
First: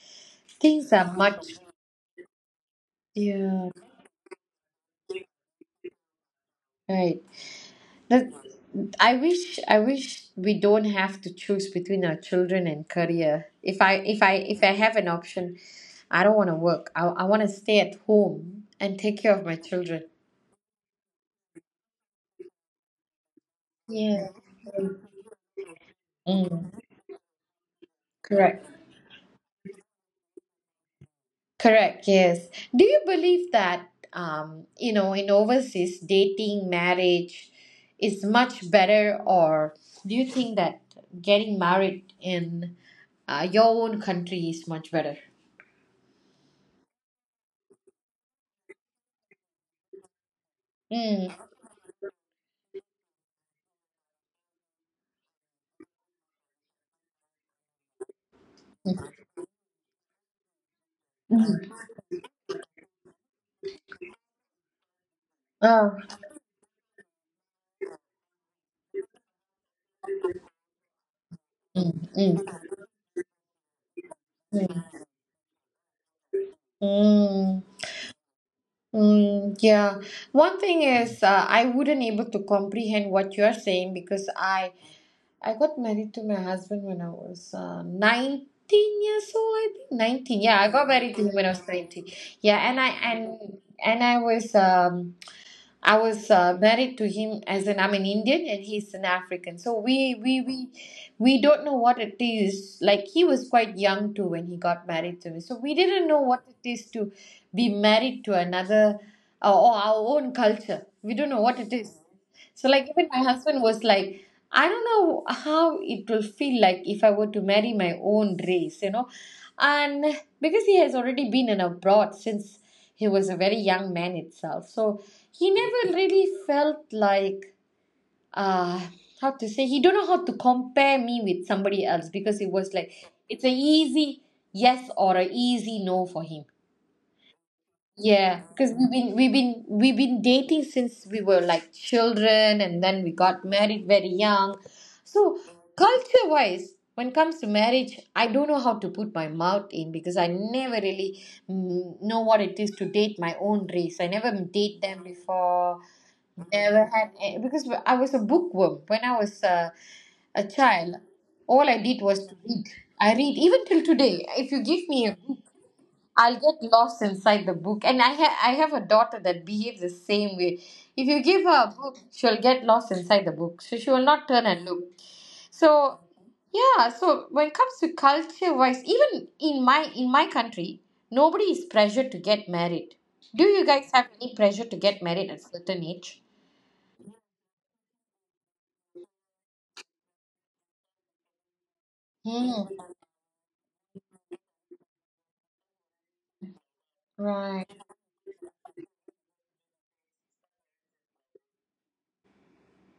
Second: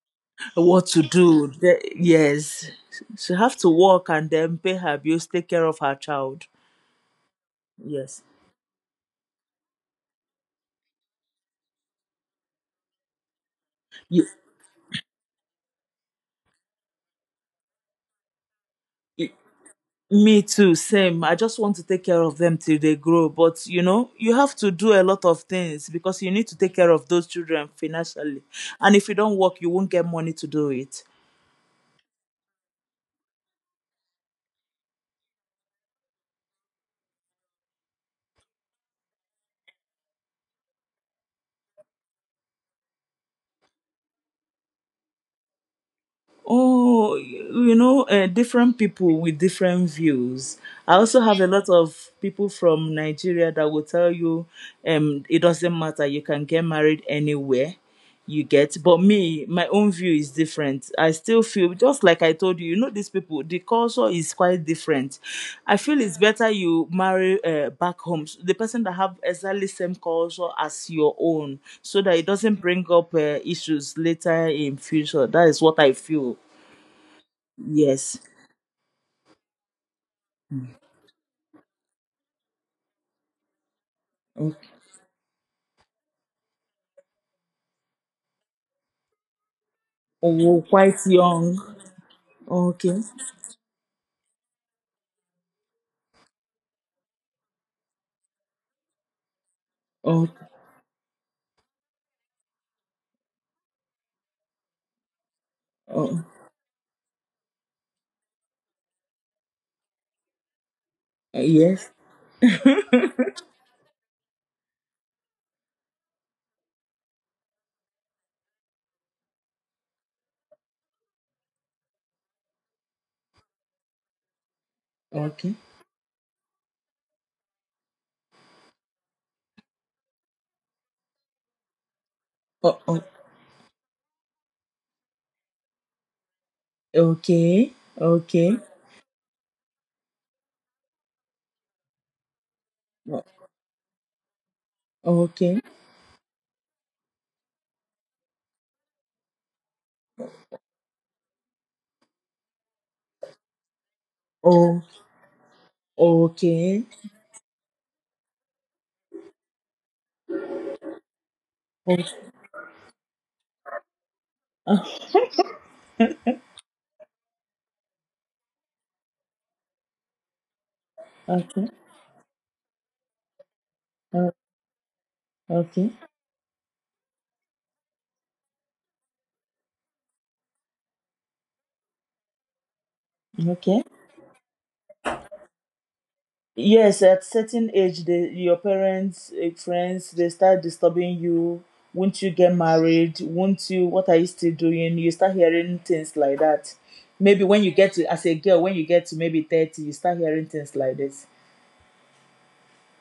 B: what
A: Things
B: to
A: are
B: do?
A: much.
B: The- yes, she have to
A: Yeah.
B: work and then pay her bills, take care of her child.
A: Right.
B: Yes,
A: That I wish we don't have to choose between our children and career. If I have an option, I don't want to work. I want to stay at home and take care of my children.
B: Me too, same. I just want to take care of them till they grow. But you know,
A: Yeah.
B: you have to do a lot of things because you need to
A: Mm,
B: take care of those children financially.
A: correct.
B: And if you don't work, you won't get money to do it.
A: Correct. Yes. Do you believe that you know in overseas dating marriage is much better, or do you think that getting married in your own country is much better?
B: Oh, different people with different views. I also
A: Mm.
B: have a lot of people from Nigeria that will tell you it doesn't matter, you can get married anywhere you get. But me, my own view is different. I still feel just like I told you you know these people the culture is quite different I
A: Oh,
B: feel it's better you marry back home s- the person that have exactly same culture as your own
A: mm,
B: so that it
A: mm,
B: doesn't bring up issues later in
A: mm,
B: future that is what I feel
A: mm,
B: yes
A: mm, yeah. One thing is, I wouldn't able to comprehend what you are saying because
B: okay.
A: I got married to my husband when I was 19 years old, I think 19. Yeah,
B: Oh
A: I got
B: quite
A: married to him
B: young.
A: when I was 19. Yeah,
B: Okay.
A: and and I was married to him as an I'm an Indian and he's an African. So we
B: Oh,
A: we we we don't know what it is. Like he was quite young too when he got married to me. So we didn't know
B: oh.
A: what it is to be married to another or our own culture. We don't know
B: Eh,
A: what it is.
B: yes.
A: So like even my husband was like, I don't know how it will feel like if I were to marry my own race, you know. And because he has already been in abroad since he was a very young man itself. So he
B: Okay.
A: never really felt like uh how to say, he don't know how to compare me with somebody else because it was
B: Oh,
A: like
B: oh.
A: it's an easy yes or an easy no for him.
B: Okay.
A: Yeah,
B: Okay.
A: because we've been dating since we were like children, and then we
B: Oh,
A: got married very young. So
B: okay.
A: culture-wise, when it comes to marriage, I don't know how to put my mouth in because I never really, mm, know what it is to date my own race. I never date
B: Oh,
A: them before.
B: okay.
A: Never had a- Because I was a bookworm when I was a child. All I did was
B: Oh,
A: to read. I read even till today. If you
B: ah,
A: give me a I'll get lost inside the book. And I have a daughter that behaves the same way. If you give her
B: okay.
A: a book, she'll get lost inside the book. So she will not
B: Ah.
A: turn and look.
B: Okay.
A: So yeah, so when it comes to culture wise, even in my country, nobody is pressured to get married. Do you
B: Okay.
A: guys have any pressure to get married at certain age?
B: Yes, at certain age, the your parents, eh, friends, they start disturbing you. Won't you get
A: Hmm.
B: married? Won't you? What are you still doing? You start hearing things like that. Maybe when you
A: Right.
B: get to, as a girl, when you get to maybe 30, you start hearing things like this.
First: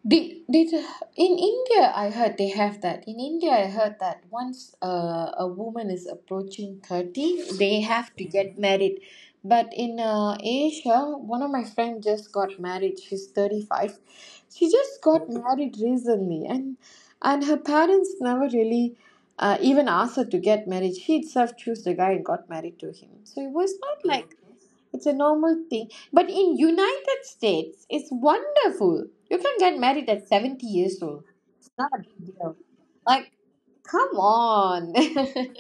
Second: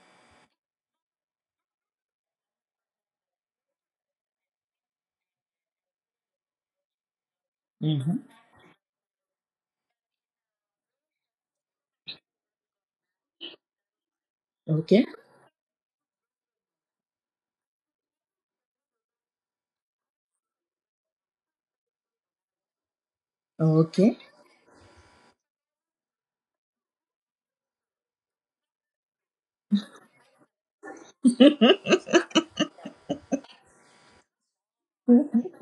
A: Did in India I heard they have that. In India I heard that once a woman is approaching 30, they have to
B: Mm-hmm.
A: get married. But in Asia, one of my friends just got married. She's 35. She
B: Okay.
A: just got married recently and her parents never really even asked her to get married. She itself chose the guy and got married to him. So it was not
B: Okay.
A: like it's a normal thing, but in United States, it's wonderful. You can get married at 70 years old. It's not a big deal. Like, come on. You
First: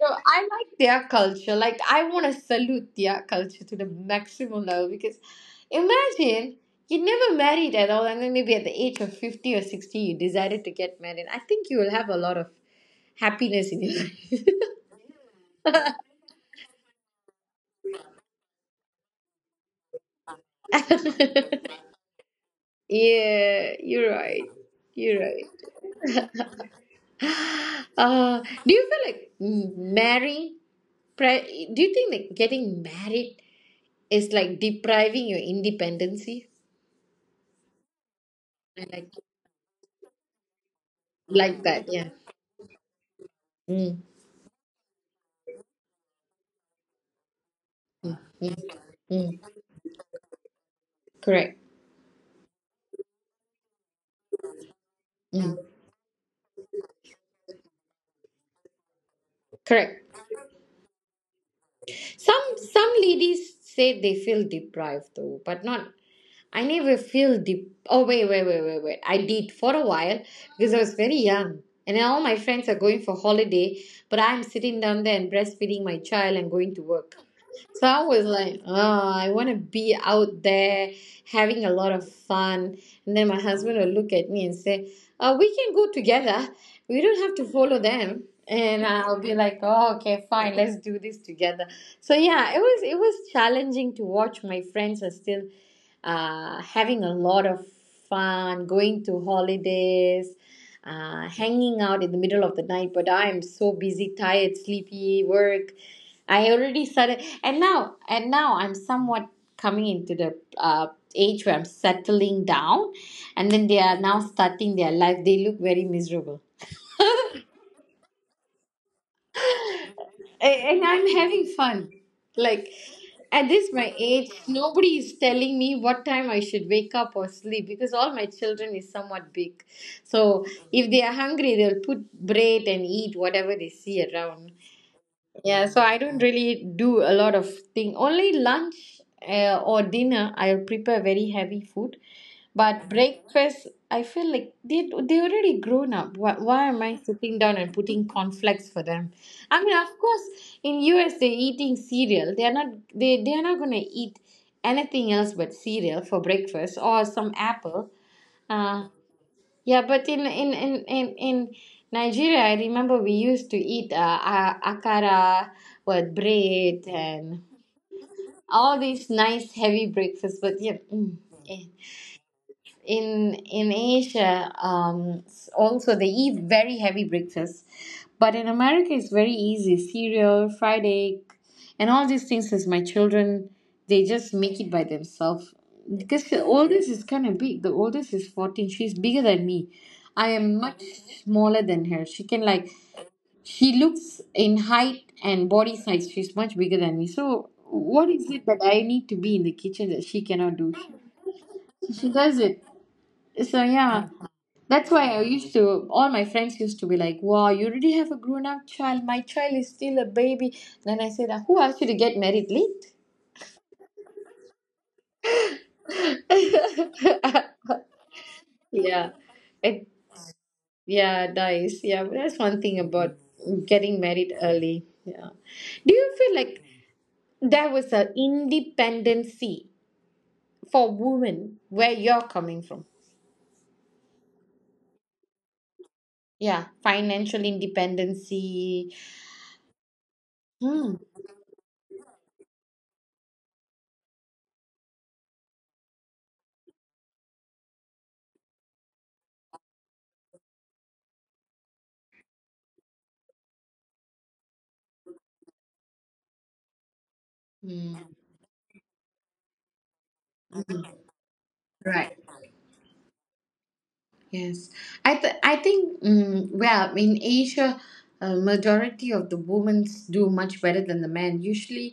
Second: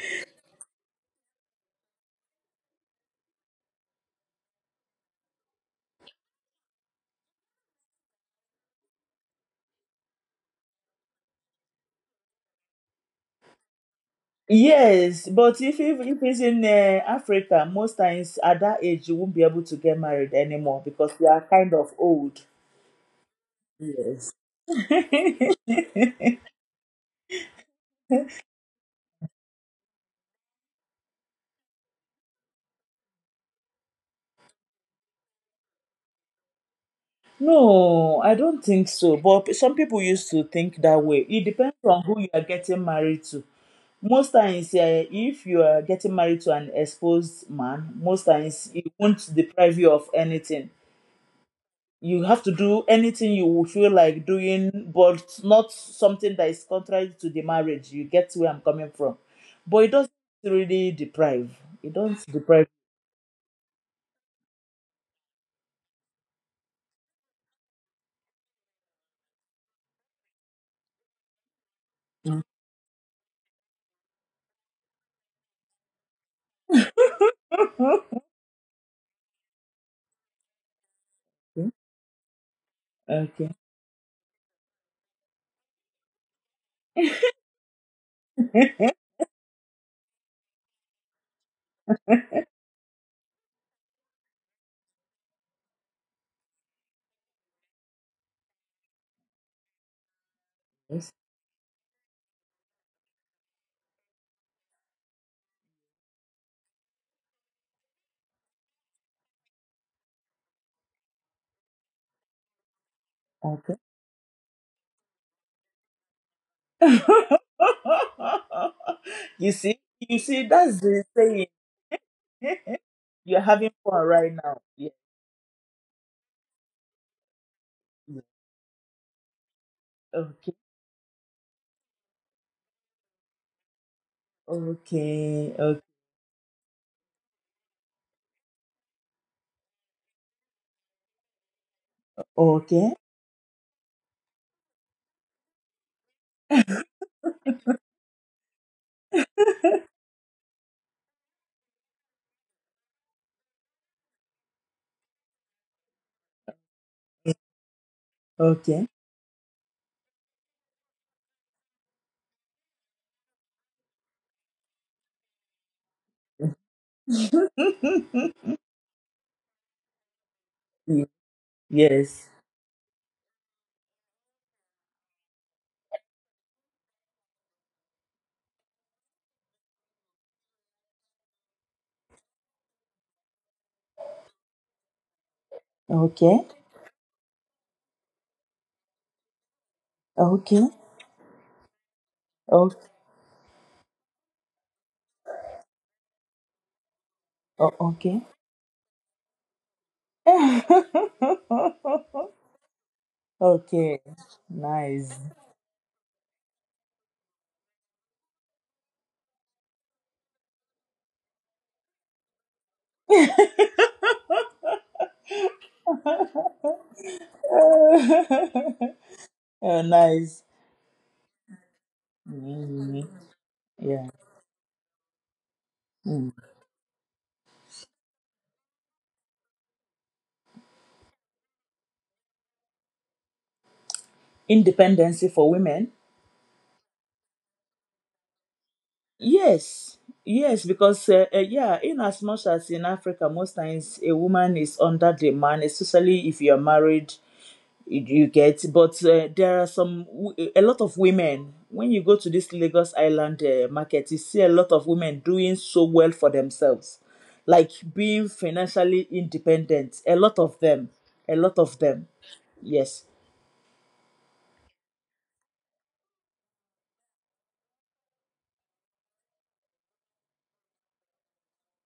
A: know, I like their culture. Like, I want to salute their culture to the maximum level because imagine you never married at all and then maybe at the age of 50 or 60 you decided to get married. I think you will have a lot of happiness in your life.
B: Yes, but if it's in Africa, most times at that age, you won't be able to get married anymore because you are kind of old.
A: Yeah, you're
B: Yes.
A: right. You're right. Do you feel like married pri~ do you think that getting married is like depriving your independency?
B: No, I don't think
A: I like
B: so. But some people used to think that way. It
A: like
B: depends
A: that,
B: on
A: yeah.
B: who you are getting married to.
A: Mm,
B: Most times, eh, if you are getting married to an exposed man, most
A: mm,
B: times he won't
A: mm,
B: deprive you of anything.
A: correct,
B: You have to do anything you will feel like doing, but
A: mm,
B: not something that is contrary to the marriage. You get where I'm coming from. But it doesn't
A: correct.
B: really deprive. It doesn't
A: some
B: deprive
A: some ladies say they feel deprived though, but not I never feel the, oh, wait, I did for a while because I was very young and then all my friends are going for holiday, but I'm sitting down there and breastfeeding my child and going to work. So I was like, oh, I want to be out there having a
B: you.
A: lot of fun. And then my
B: Okay.
A: husband will look at me and say, we can go together. We don't have to follow them. And I'll be like, oh, okay, fine, let's do this together. So yeah, it was challenging to watch my friends are still having a lot of fun, going to holidays,
B: Yes.
A: hanging out in the middle of the night. But I am so busy, tired, sleepy, work. I already started, and now I'm somewhat coming into the age where I'm settling down, and then
B: Okay.
A: they are now starting their life. They look very miserable.
B: That's
A: And
B: the
A: I'm
B: saying.
A: having fun. Like
B: You're
A: at
B: having
A: this my
B: fun right
A: age,
B: now. Yeah.
A: nobody is telling me what time I should wake up or sleep because all
B: Yeah.
A: my children is somewhat big. So
B: Okay.
A: if they are hungry, they'll put bread and eat whatever they see around.
B: Okay.
A: Yeah, so I don't really do a lot of thing. Only lunch or dinner, I'll prepare very heavy food.
B: Okay.
A: But
B: Okay.
A: breakfast, I feel like they already grown up. Why am I sitting down and putting cornflakes for them? I mean, of course, in US they're eating cereal. They are not they are not gonna eat anything else but cereal for breakfast or some apple.
B: Okay.
A: Uh, yeah, but in Nigeria, I remember we used to eat akara with bread and all these nice heavy breakfasts. But yeah,
B: Ye-
A: mm, eh,
B: yes.
A: in Asia, also they eat very heavy breakfast, but in America it's very easy, cereal, fried egg, and all these things. As my children, they just make it by themselves because the
B: Okay.
A: oldest is kind of big. The oldest is 14. She's bigger than me. I am
B: Okay.
A: much smaller than her. She can like,
B: Okay.
A: she looks in height and body size, she's much bigger than me. So
B: o-
A: what
B: Okay.
A: is it that I need to be in the kitchen that she cannot do? She does it. So
B: okay.
A: yeah. That's why I
B: Nice.
A: used to, all my friends used to be like, wow, you already have a grown up child. My child is still a baby. Then I said, who asked you to get married late?
B: oh,
A: Yeah. It,
B: nice.
A: yeah, dies. Yeah, but that's one thing
B: Mm,
A: about getting
B: Yeah.
A: married early. Yeah. Do you feel
B: Mm.
A: like there was an independency for women where you're coming from?
B: Independency for women.
A: Yeah, financial independency.
B: Yes, yes,
A: Hmm.
B: because yeah in as much as in africa most times a woman is under the man especially if you're married you get but there are some a lot of women when you go to this lagos island market you see a lot of women doing so well for themselves like
A: Hmm.
B: being financially independent a lot of them
A: Right.
B: yes
A: Yes, I think, mm, well in Asia, majority of the women do much better than the men. Usually,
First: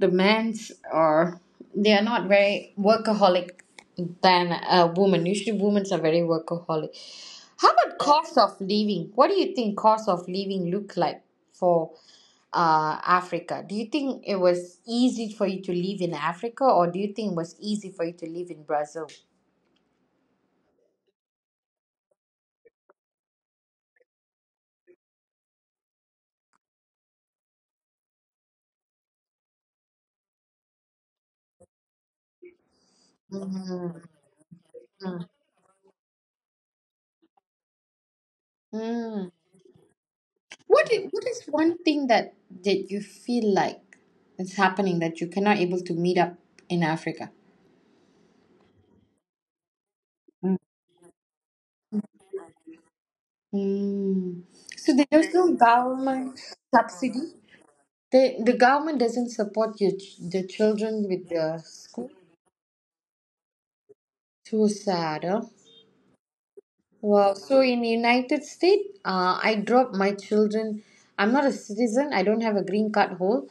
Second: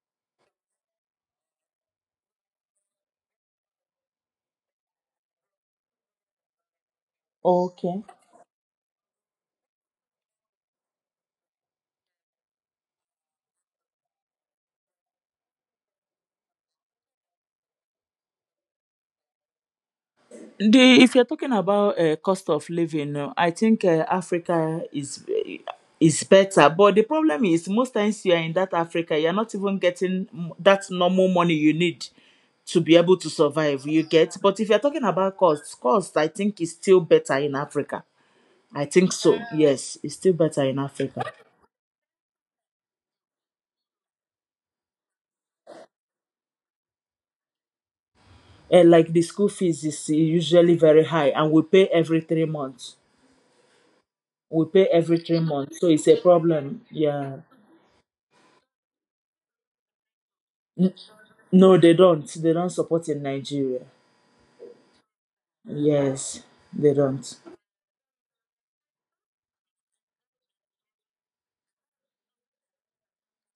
A: the men's are they are not very workaholic than a woman. Usually, women are very workaholic. How about
B: okay.
A: cost of living? What do you think cost of living look like for Africa? Do you think it was easy for you to live in Africa, or do you think it was easy for you to live in Brazil?
B: The if you're talking about cost of living, I think Africa is better. But the problem is most times you are in that Africa, you're not even getting m- that normal money you need to be able to survive.
A: Mm,
B: You get, but if you're talking
A: hmm.
B: about cost, I think is still better in Africa. I think so. Yes, it's still better in
A: What
B: Africa.
A: is one thing that you feel like is happening that you cannot able to meet up in Africa?
B: And like the school fees is
A: Mm.
B: usually very high, and we pay every 3 months.
A: Mm.
B: We pay
A: So
B: every
A: there's
B: three
A: no
B: months, so it's a
A: government
B: problem.
A: subsidy.
B: Yeah.
A: The government doesn't support your the
B: N-
A: children with the
B: No, they
A: school.
B: don't. They don't support in Nigeria.
A: Too sad, huh?
B: Yes, they
A: Wow.
B: don't.
A: So in United States, I drop my children. I'm not a citizen. I don't have a green card hold.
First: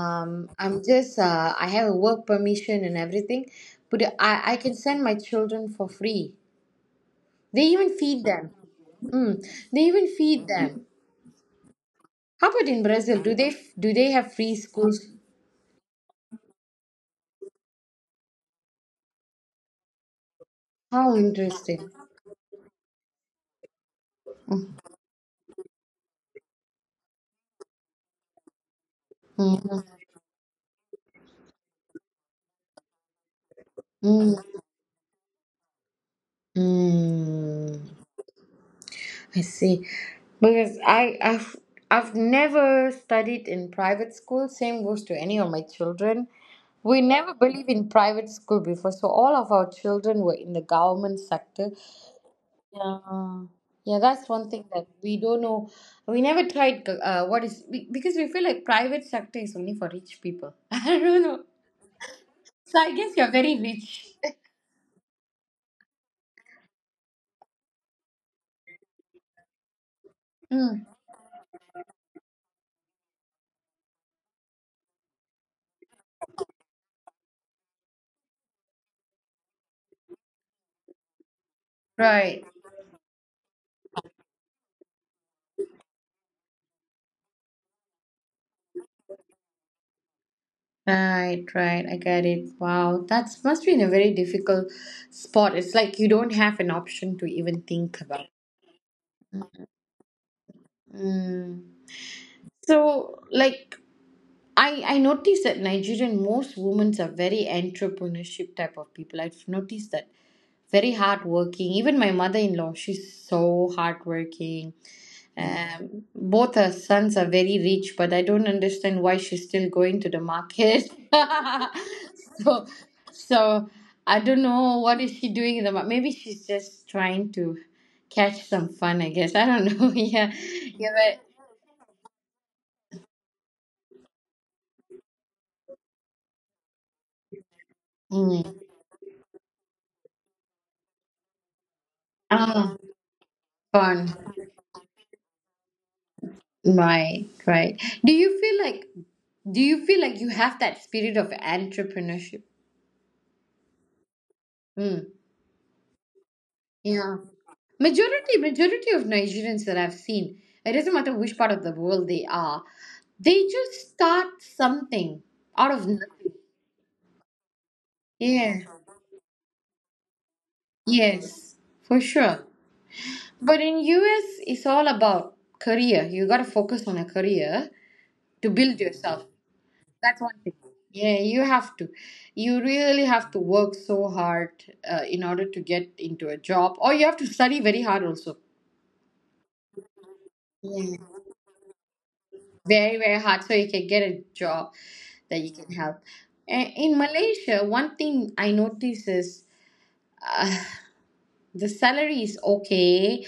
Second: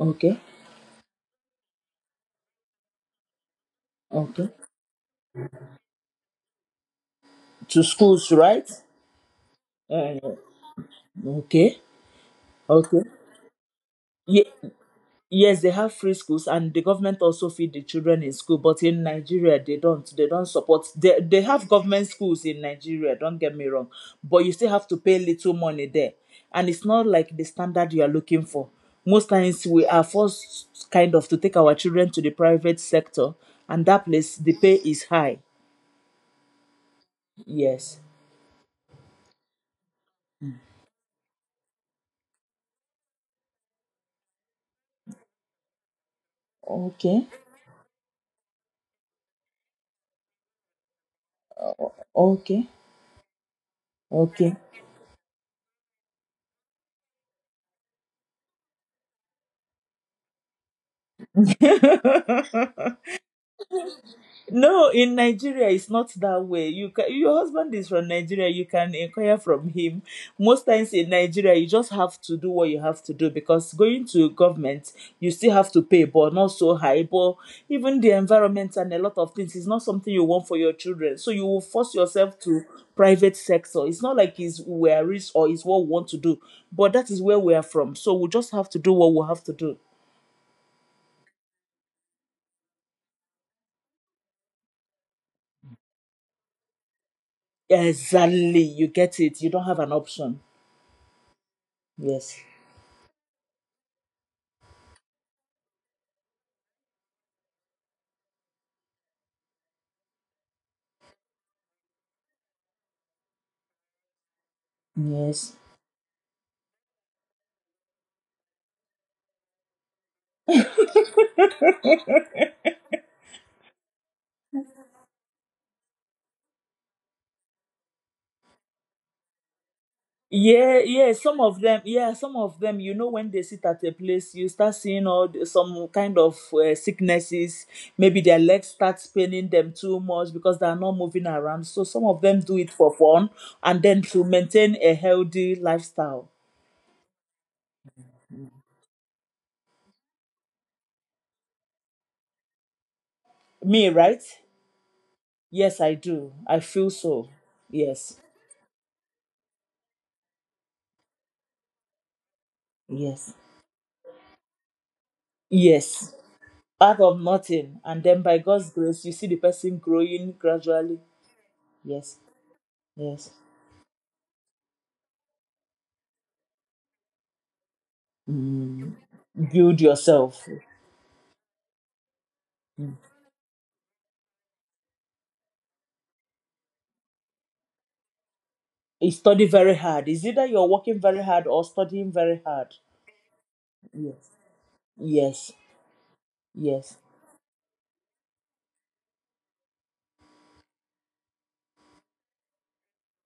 B: Okay,
A: I'm just I have a work permission and everything, but
B: okay.
A: I can send my children for free. They
B: To
A: even feed
B: schools,
A: them.
B: right?
A: Mm, they even
B: Uh,
A: feed them.
B: okay,
A: How about in
B: okay.
A: Brazil? Do they have
B: Yeah,
A: free schools?
B: Yes, they have free schools, and the government also feed the children in school. But in Nigeria, they don't. They don't support. They
A: How
B: they have
A: interesting.
B: government schools in Nigeria. Don't get me wrong, but you still have to pay little money there, and it's not like the standard you are looking for. Most times, we
A: Mm,
B: are forced kind of to take our children to the private sector, and that place
A: mm,
B: the pay is high. Yes.
A: mm. I see. Because I've never studied in private school. Same goes to any of my children. We
B: Okay.
A: never believe in private school before, so all of our children were in the government sector.
B: Okay.
A: Yeah, yeah, that's one
B: Okay.
A: thing that we don't know. We never tried what is be because we feel like private sector is only for rich people. I don't know. So I guess you're very rich.
B: No, in Nigeria, it's not that way. You can, your husband is from Nigeria, you can inquire from him. Most
A: Mm,
B: times in Nigeria, you just have to do what you have to do because going to government, you still have to pay, but not so high. But even the environment and a lot of things is not something you want for your children. So you will force yourself
A: right.
B: to private sector. It's not like it's we are rich or it's what we want to do, but that is where we are from. So we just have to do what we have to do.
A: Right, right. I get it. Wow, that's must be in a very difficult spot. It's like you don't have an option to even think about.
B: Exactly, you get it. You don't have an option.
A: Mm.
B: Yes.
A: So, like, I noticed that Nigerian most women are very entrepreneurship type of people. I've noticed that very hardworking. Even my mother in law, she's so hardworking.
B: Yes.
A: Both her sons are very rich, but I don't understand why she's still going to the market. so, so I don't know what is she doing in the market. Maybe she's just trying to catch some fun, I guess. I don't know. Yeah,
B: Yeah, yeah,
A: yeah,
B: some of them, when they sit at a place, you start seeing some kind of sicknesses.
A: but
B: Maybe their
A: mm.
B: legs start spinning them too much because they are not moving around. So some of them do it
A: Ah,
B: for fun and then
A: fun.
B: to maintain a healthy lifestyle.
A: Right, right. Do you feel like you have that spirit of entrepreneurship?
B: Me, right?
A: Mm.
B: Yes, I do. I feel
A: Yeah.
B: so. Yes,
A: Majority of Nigerians that I've seen, it doesn't matter which part of the world they are,
B: yes,
A: they just start something out of
B: yes.
A: nothing.
B: Out of nothing. And then by
A: Yeah.
B: God's grace, you see the person growing gradually.
A: Yes, for
B: Yes,
A: sure.
B: yes.
A: But in US, it's all about career. You got to focus on a career to build
B: Mm.
A: yourself.
B: Build
A: That's one
B: yourself.
A: thing. Yeah, you have to. You
B: Mm.
A: really have to work so hard in order to get into a job, or you have to study very hard also.
B: You study very hard. It's either you're
A: Yeah.
B: working very hard or studying very hard.
A: Very very hard so you can get a
B: Yes.
A: job that you
B: Yes.
A: can help. And in
B: Yes.
A: Malaysia, one thing I notice is the salary is okay.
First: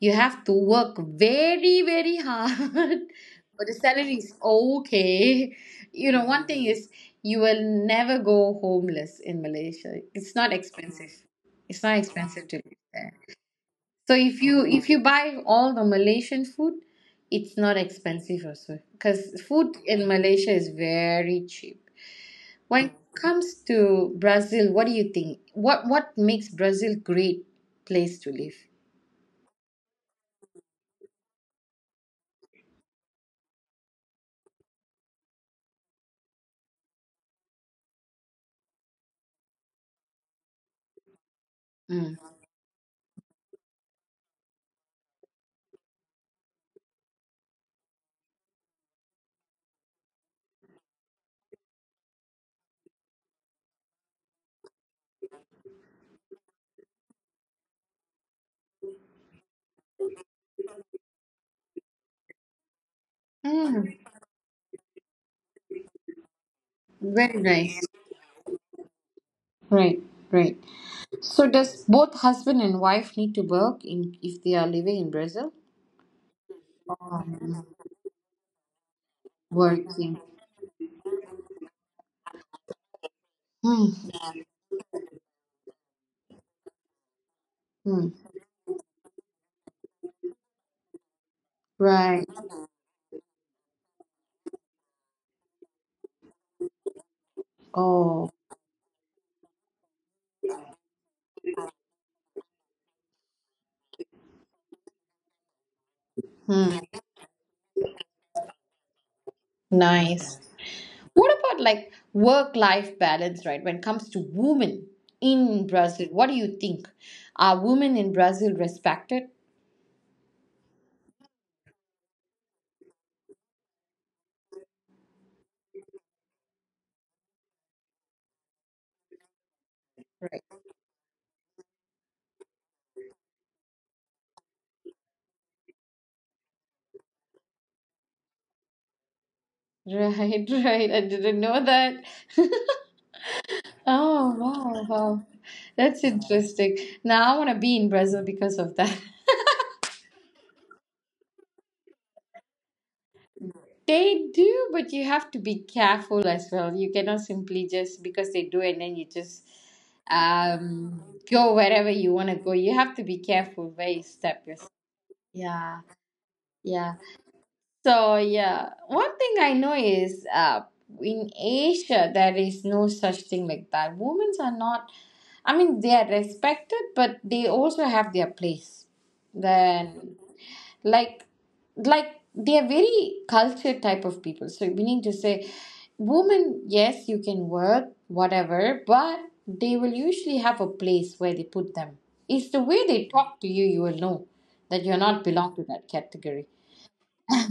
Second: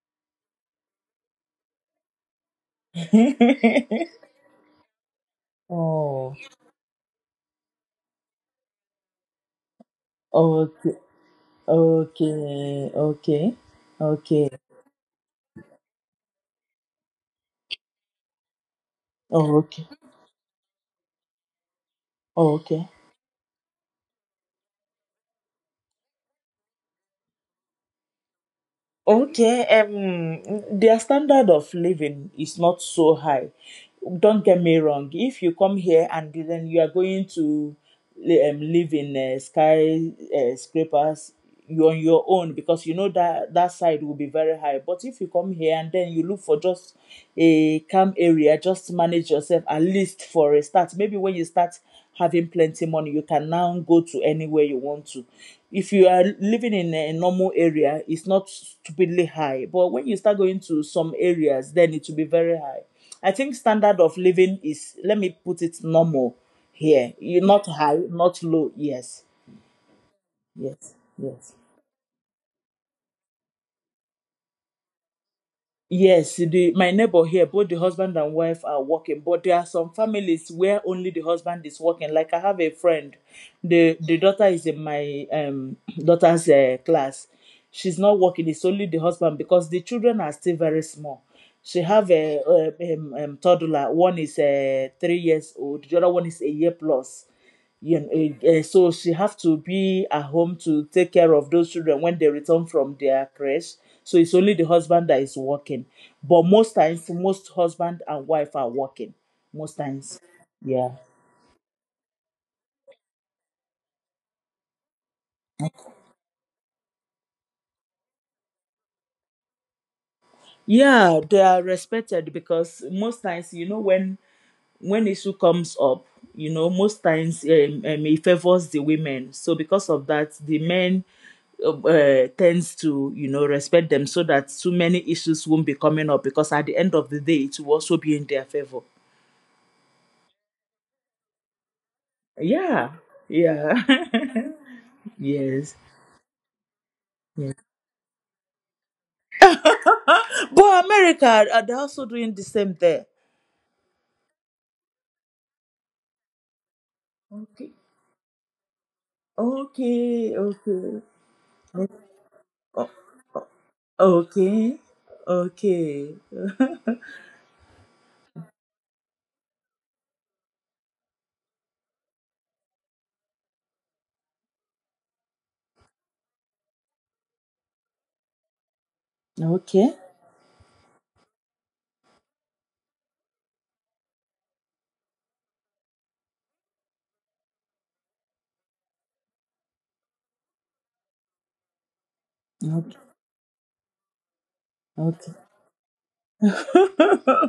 A: You have to work very very hard, but the salary is okay. You know,
B: Oh.
A: one thing is you will never go homeless in Malaysia. It's not
B: Okay.
A: expensive. It's not expensive to live
B: Okay.
A: there.
B: Okay.
A: So if
B: Okay.
A: you buy all the Malaysian food, it's not expensive also, because
B: Oh,
A: food
B: okay.
A: in Malaysia is very cheap.
B: Oh,
A: When
B: okay.
A: it comes to Brazil, what do you think? What makes Brazil great place to live?
B: Okay. Their standard of living is not so high. Don't get me wrong. If you come here and then you are going to live in sky scrapers. You're on
A: Mm.
B: your own because you know that side will be very high. But if you come here and then you look for just a calm area, just manage yourself at least for a start. Maybe when you start having plenty money, you can now go to anywhere you want to. If you are living in a normal area, it's not stupidly high. But when you start going to some areas, then it will be very high. I think
A: Mm,
B: standard of living is, let me put it, normal here. You
A: very
B: not
A: nice.
B: high, not low. Yes.
A: Right, right.
B: Yes.
A: So
B: Yes.
A: does both husband and wife need to work in if they are living in Brazil?
B: Yes, my neighbor here, both the husband and wife are working, but there are some
A: Working.
B: families where only the husband is working. Like I have a friend, the
A: Hmm.
B: the daughter is in my daughter's class. She's not
A: Hmm.
B: working; it's only the husband because the children are still very small. She have
A: Right.
B: a, a toddler. One is 3 years old. The other one is a year plus,
A: Oh.
B: so she have to be at home to take care of those children when they return from their crash. So it's only the husband that is working, but most
A: Hmm.
B: times, most husband and wife are working. Most times.
A: Nice.
B: Yeah,
A: What about like work life balance, right? When it comes to women in Brazil, what do you think? Are women in Brazil respected?
B: yeah, they are respected because most times, when issue comes up, most times it favors the women. So because of that, the men tends to respect them so that too many issues won't be coming up, because at the end of the day it will also be in their favor.
A: Right, right. I didn't know that.
B: Yeah, yeah.
A: Oh, wow, wow.
B: Yes,
A: That's interesting. Now I want to be
B: yeah.
A: in Brazil because of that.
B: But America, they're also doing the same there.
A: They do, but you have to be careful as well. You cannot simply
B: Okay,
A: just because they do and then you just
B: okay,
A: um
B: okay.
A: go wherever you want to go. You have to
B: O-
A: be
B: o-
A: careful where you step yourself.
B: okay,
A: Yeah,
B: okay.
A: yeah. So yeah, one thing I know is in Asia there is no such thing like that. Women are not. I mean, they are respected, but they also have their place.
B: Okay,
A: Then, like, like they are very cultured type of people. So meaning to say, women, yes, you can work whatever, but they will usually have a place where they put them. It's the way
B: okay,
A: they talk to you. You will know that you're not
B: okay.
A: belong to that category.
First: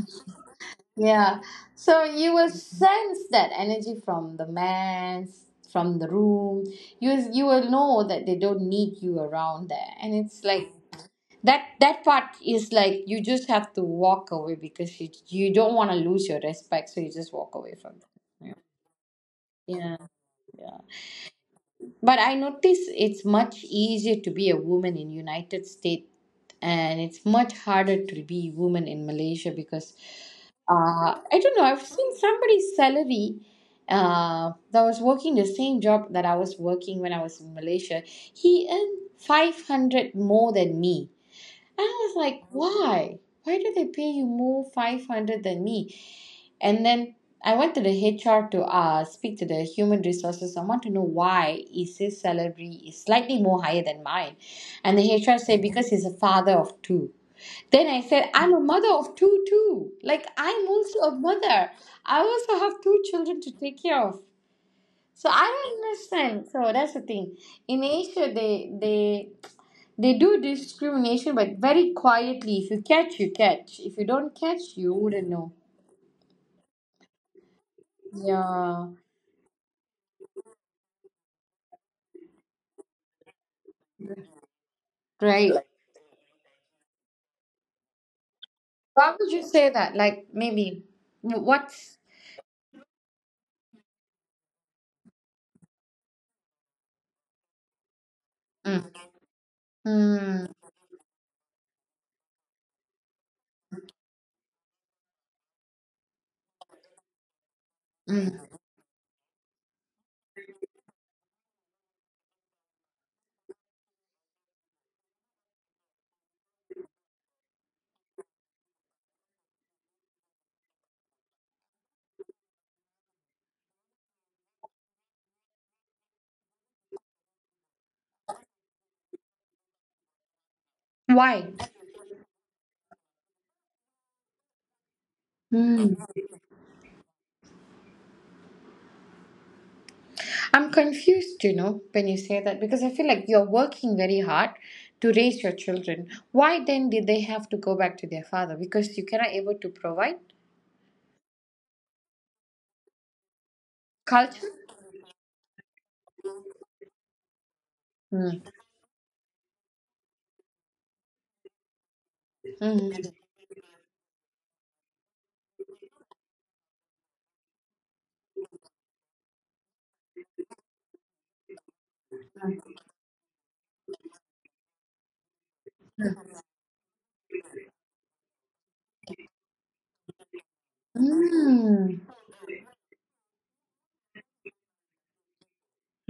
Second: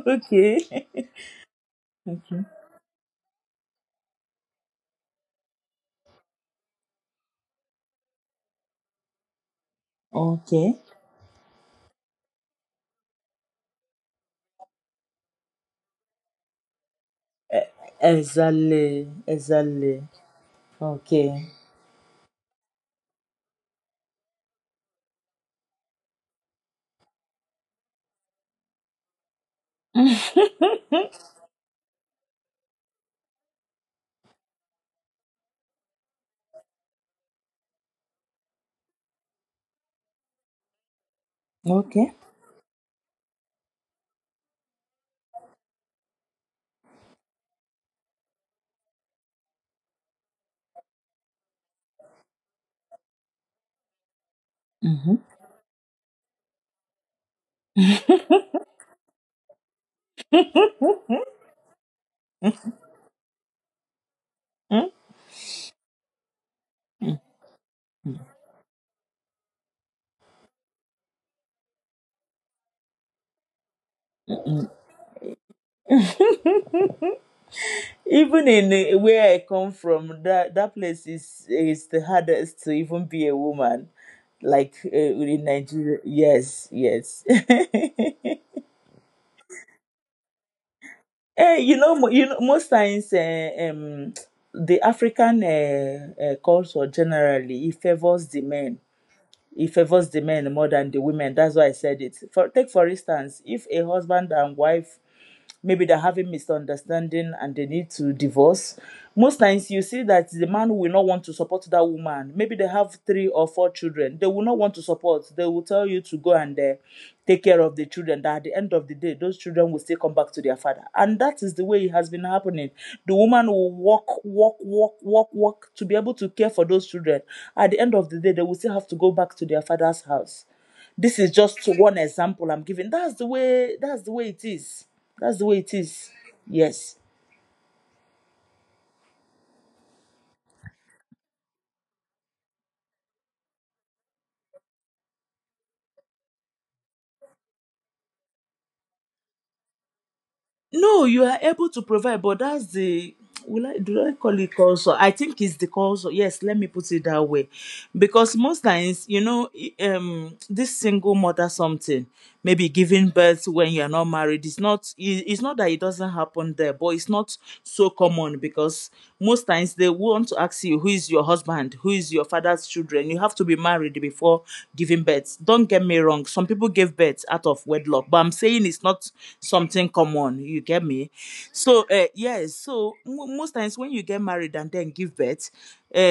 B: Okay,
A: Yeah. So you
B: okay,
A: will sense that energy from the man, from the room. You will know that they don't need you around there. And it's like
B: okay.
A: that part is like you just have to walk away because you don't want to lose your respect, so you just walk away
B: Eh,
A: from them.
B: exactly,
A: Yeah.
B: exactly.
A: Yeah.
B: Okay.
A: But I notice it's much easier to be a woman in United States and it's much harder to be woman in Malaysia because uh, I don't know. I've seen somebody's salary that was working the same job that I was working when I was in Malaysia. He earned 500 more than me. And I was
B: Okay.
A: like, why? Why do they pay you more 500 than me? And then I went to the HR to speak to the human resources. I want to know why is his salary is slightly more higher than mine. And the
B: Mm-hmm.
A: HR said, because he's a father of two. Then I said, I'm a mother of two too. Like I'm also a mother. I also have two children to take care of. So I don't understand. So that's the thing. In Asia, they do discrimination, but very quietly. If you catch, you catch. If you don't catch, you wouldn't know.
B: Even
A: Yeah,
B: in, where I come from, that place is the hardest to even be a woman. Like,
A: right.
B: in Nigeria, yes, yes.
A: Why would you say that? Like maybe
B: Eh,
A: what's
B: most times, the African culture generally, it favors the
A: mm,
B: men. He favors the
A: mm,
B: men more than the women. That's why I said it. For instance, if a husband and wife maybe they're having misunderstanding and they need to
A: mm.
B: divorce, most times you see that the man will not want to support that woman. Maybe they have three or four children, they will not want to support. They will tell you to go and take care of the children, that at the end of the day those children will still come back to their father, and that is the way it has been happening. The woman will walk, walk, walk, walk, walk to be able to care for those children. At the end of the day, they will still have to go back to their father's house. This is
A: Why?
B: just one example I'm giving. That's the way it is. That's the way it
A: Mm.
B: is. Yes.
A: I'm confused, you know, when you say that because I feel like you're working very hard to raise your children. Why then did they have to go back to their father? Because you cannot able to provide
B: No, you are able to provide, but that's the, will I, do I call it,
A: culture.
B: also? I think it's the also. Yes, let me put it that way, because
A: Mm.
B: most times, this single mother something, maybe giving
A: Mm.
B: birth when you are not married. It's not. It's not that it doesn't happen there, but it's not so common, because most times they want to ask you who is your husband, who is your father's children. You have to be married before giving birth. Don't get me wrong. Some people give birth out of wedlock, but I'm saying it's not something common, you get me? so
A: Mm.
B: uh, yes so mo most times when you get married and then give birth,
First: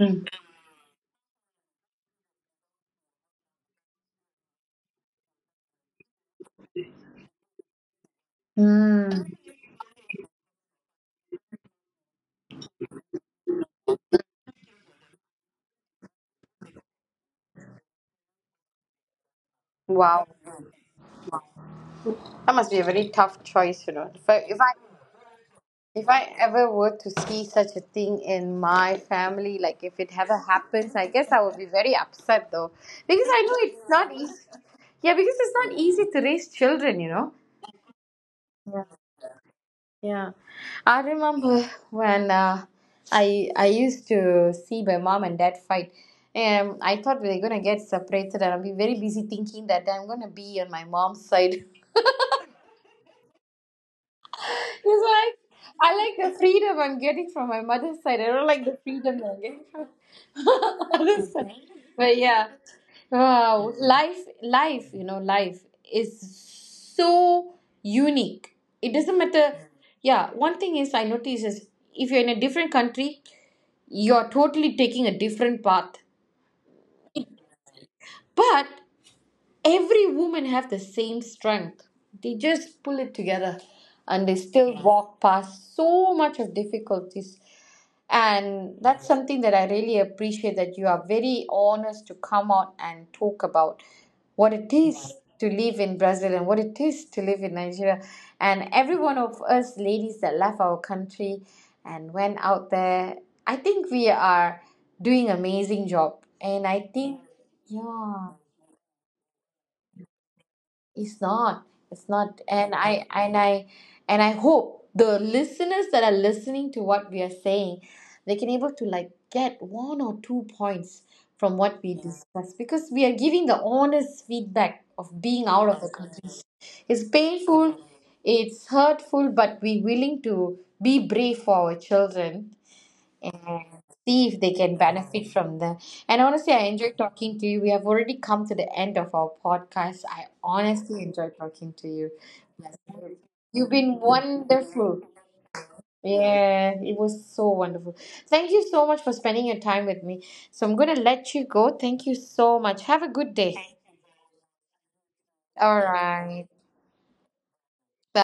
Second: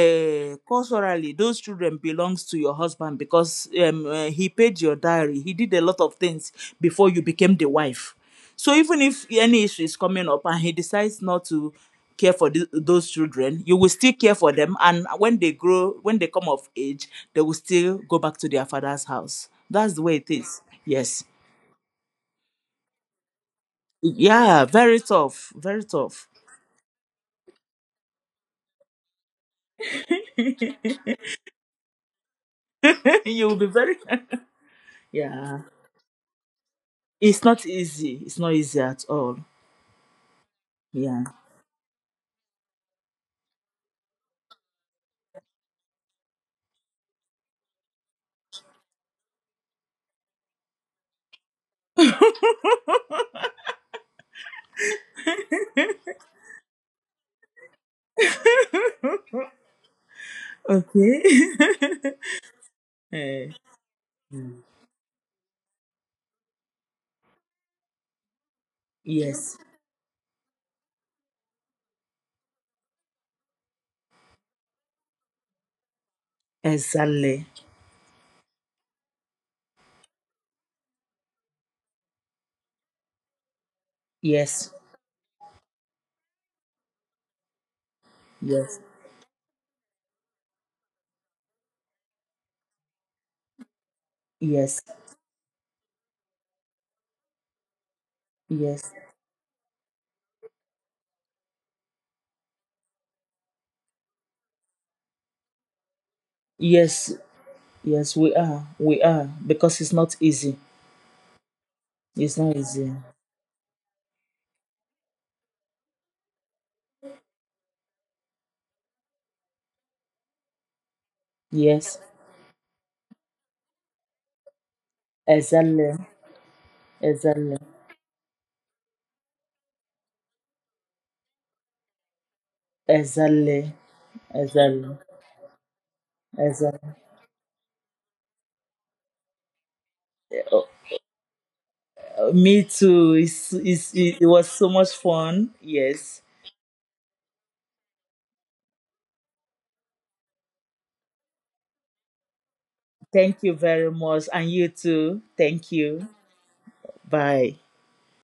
A: Mm.
B: culturally those children belongs to your husband because he paid your diary, he did a lot of things before you became the wife. So even
A: Mm.
B: if any issue is coming up and he decides not to care for those children, you will still care for them. And when they grow, when they come of age, they will still go back to their father's house. That's the way
A: Wow.
B: it is. Yes.
A: That must be a very tough choice, you know. If I, if
B: Yeah,
A: I
B: very tough. Very
A: if I
B: tough.
A: ever were to see such a thing in my family, like if it ever happens, I guess I would be very upset though, because I know
B: You'll be
A: it's
B: very.
A: not easy. Yeah, because it's
B: Yeah.
A: not easy to raise children, you know.
B: It's not easy. It's not easy
A: Yeah.
B: at all.
A: Yeah. I
B: Yeah.
A: remember when I used to see my mom and dad fight. I thought we were gonna get separated, and I'll be very busy thinking that I'm gonna be on my mom's side. Because I like the freedom I'm getting from my mother's side. I don't like the freedom I'm getting from
B: Okay.
A: other side. But yeah,
B: Eh.
A: wow,
B: Mm.
A: you know, life is so unique. It doesn't matter.
B: Yes.
A: Yeah, one thing is I notice is if you're in a different country, you're totally taking a different path.
B: Exactly.
A: But every woman have the same strength. They just pull it together and they
B: Yes.
A: still walk past so much of difficulties, and
B: Yes.
A: that's something that I really appreciate that you are very honest to come out and talk about what it
B: Yes.
A: is to live in Brazil and what it is to live in Nigeria, and
B: Yes.
A: every one of us ladies that left our country and went out there, I think we are doing amazing job, and I
B: Yes.
A: think
B: Yes,
A: yeah,
B: we are. We are. Because it's not easy.
A: it's not. It's
B: It's
A: not.
B: not
A: And
B: easy.
A: I and I and I hope the listeners that are listening to what we are saying, they can able to like get one or two points from what we
B: Yes.
A: discuss because we are giving the honest feedback of being out of the
B: Exactly.
A: country. It's
B: Exactly.
A: painful, it's hurtful, but we're willing to be brave for our children,
B: Exactly.
A: see if they can
B: Exactly.
A: benefit from them. And honestly, I
B: Exactly.
A: enjoyed talking to you. We have already come to the end of our podcast. I honestly enjoyed talking to you.
B: Me too. It's,
A: You've
B: it's,
A: been
B: it it was so much
A: wonderful.
B: fun. Yes.
A: Yeah, it was so wonderful. Thank you so much for spending your time with me. So I'm going to let you go. Thank you so much. Have a good
B: Thank you
A: day.
B: very much. And you too. Thank
A: All
B: you.
A: right.
B: Bye.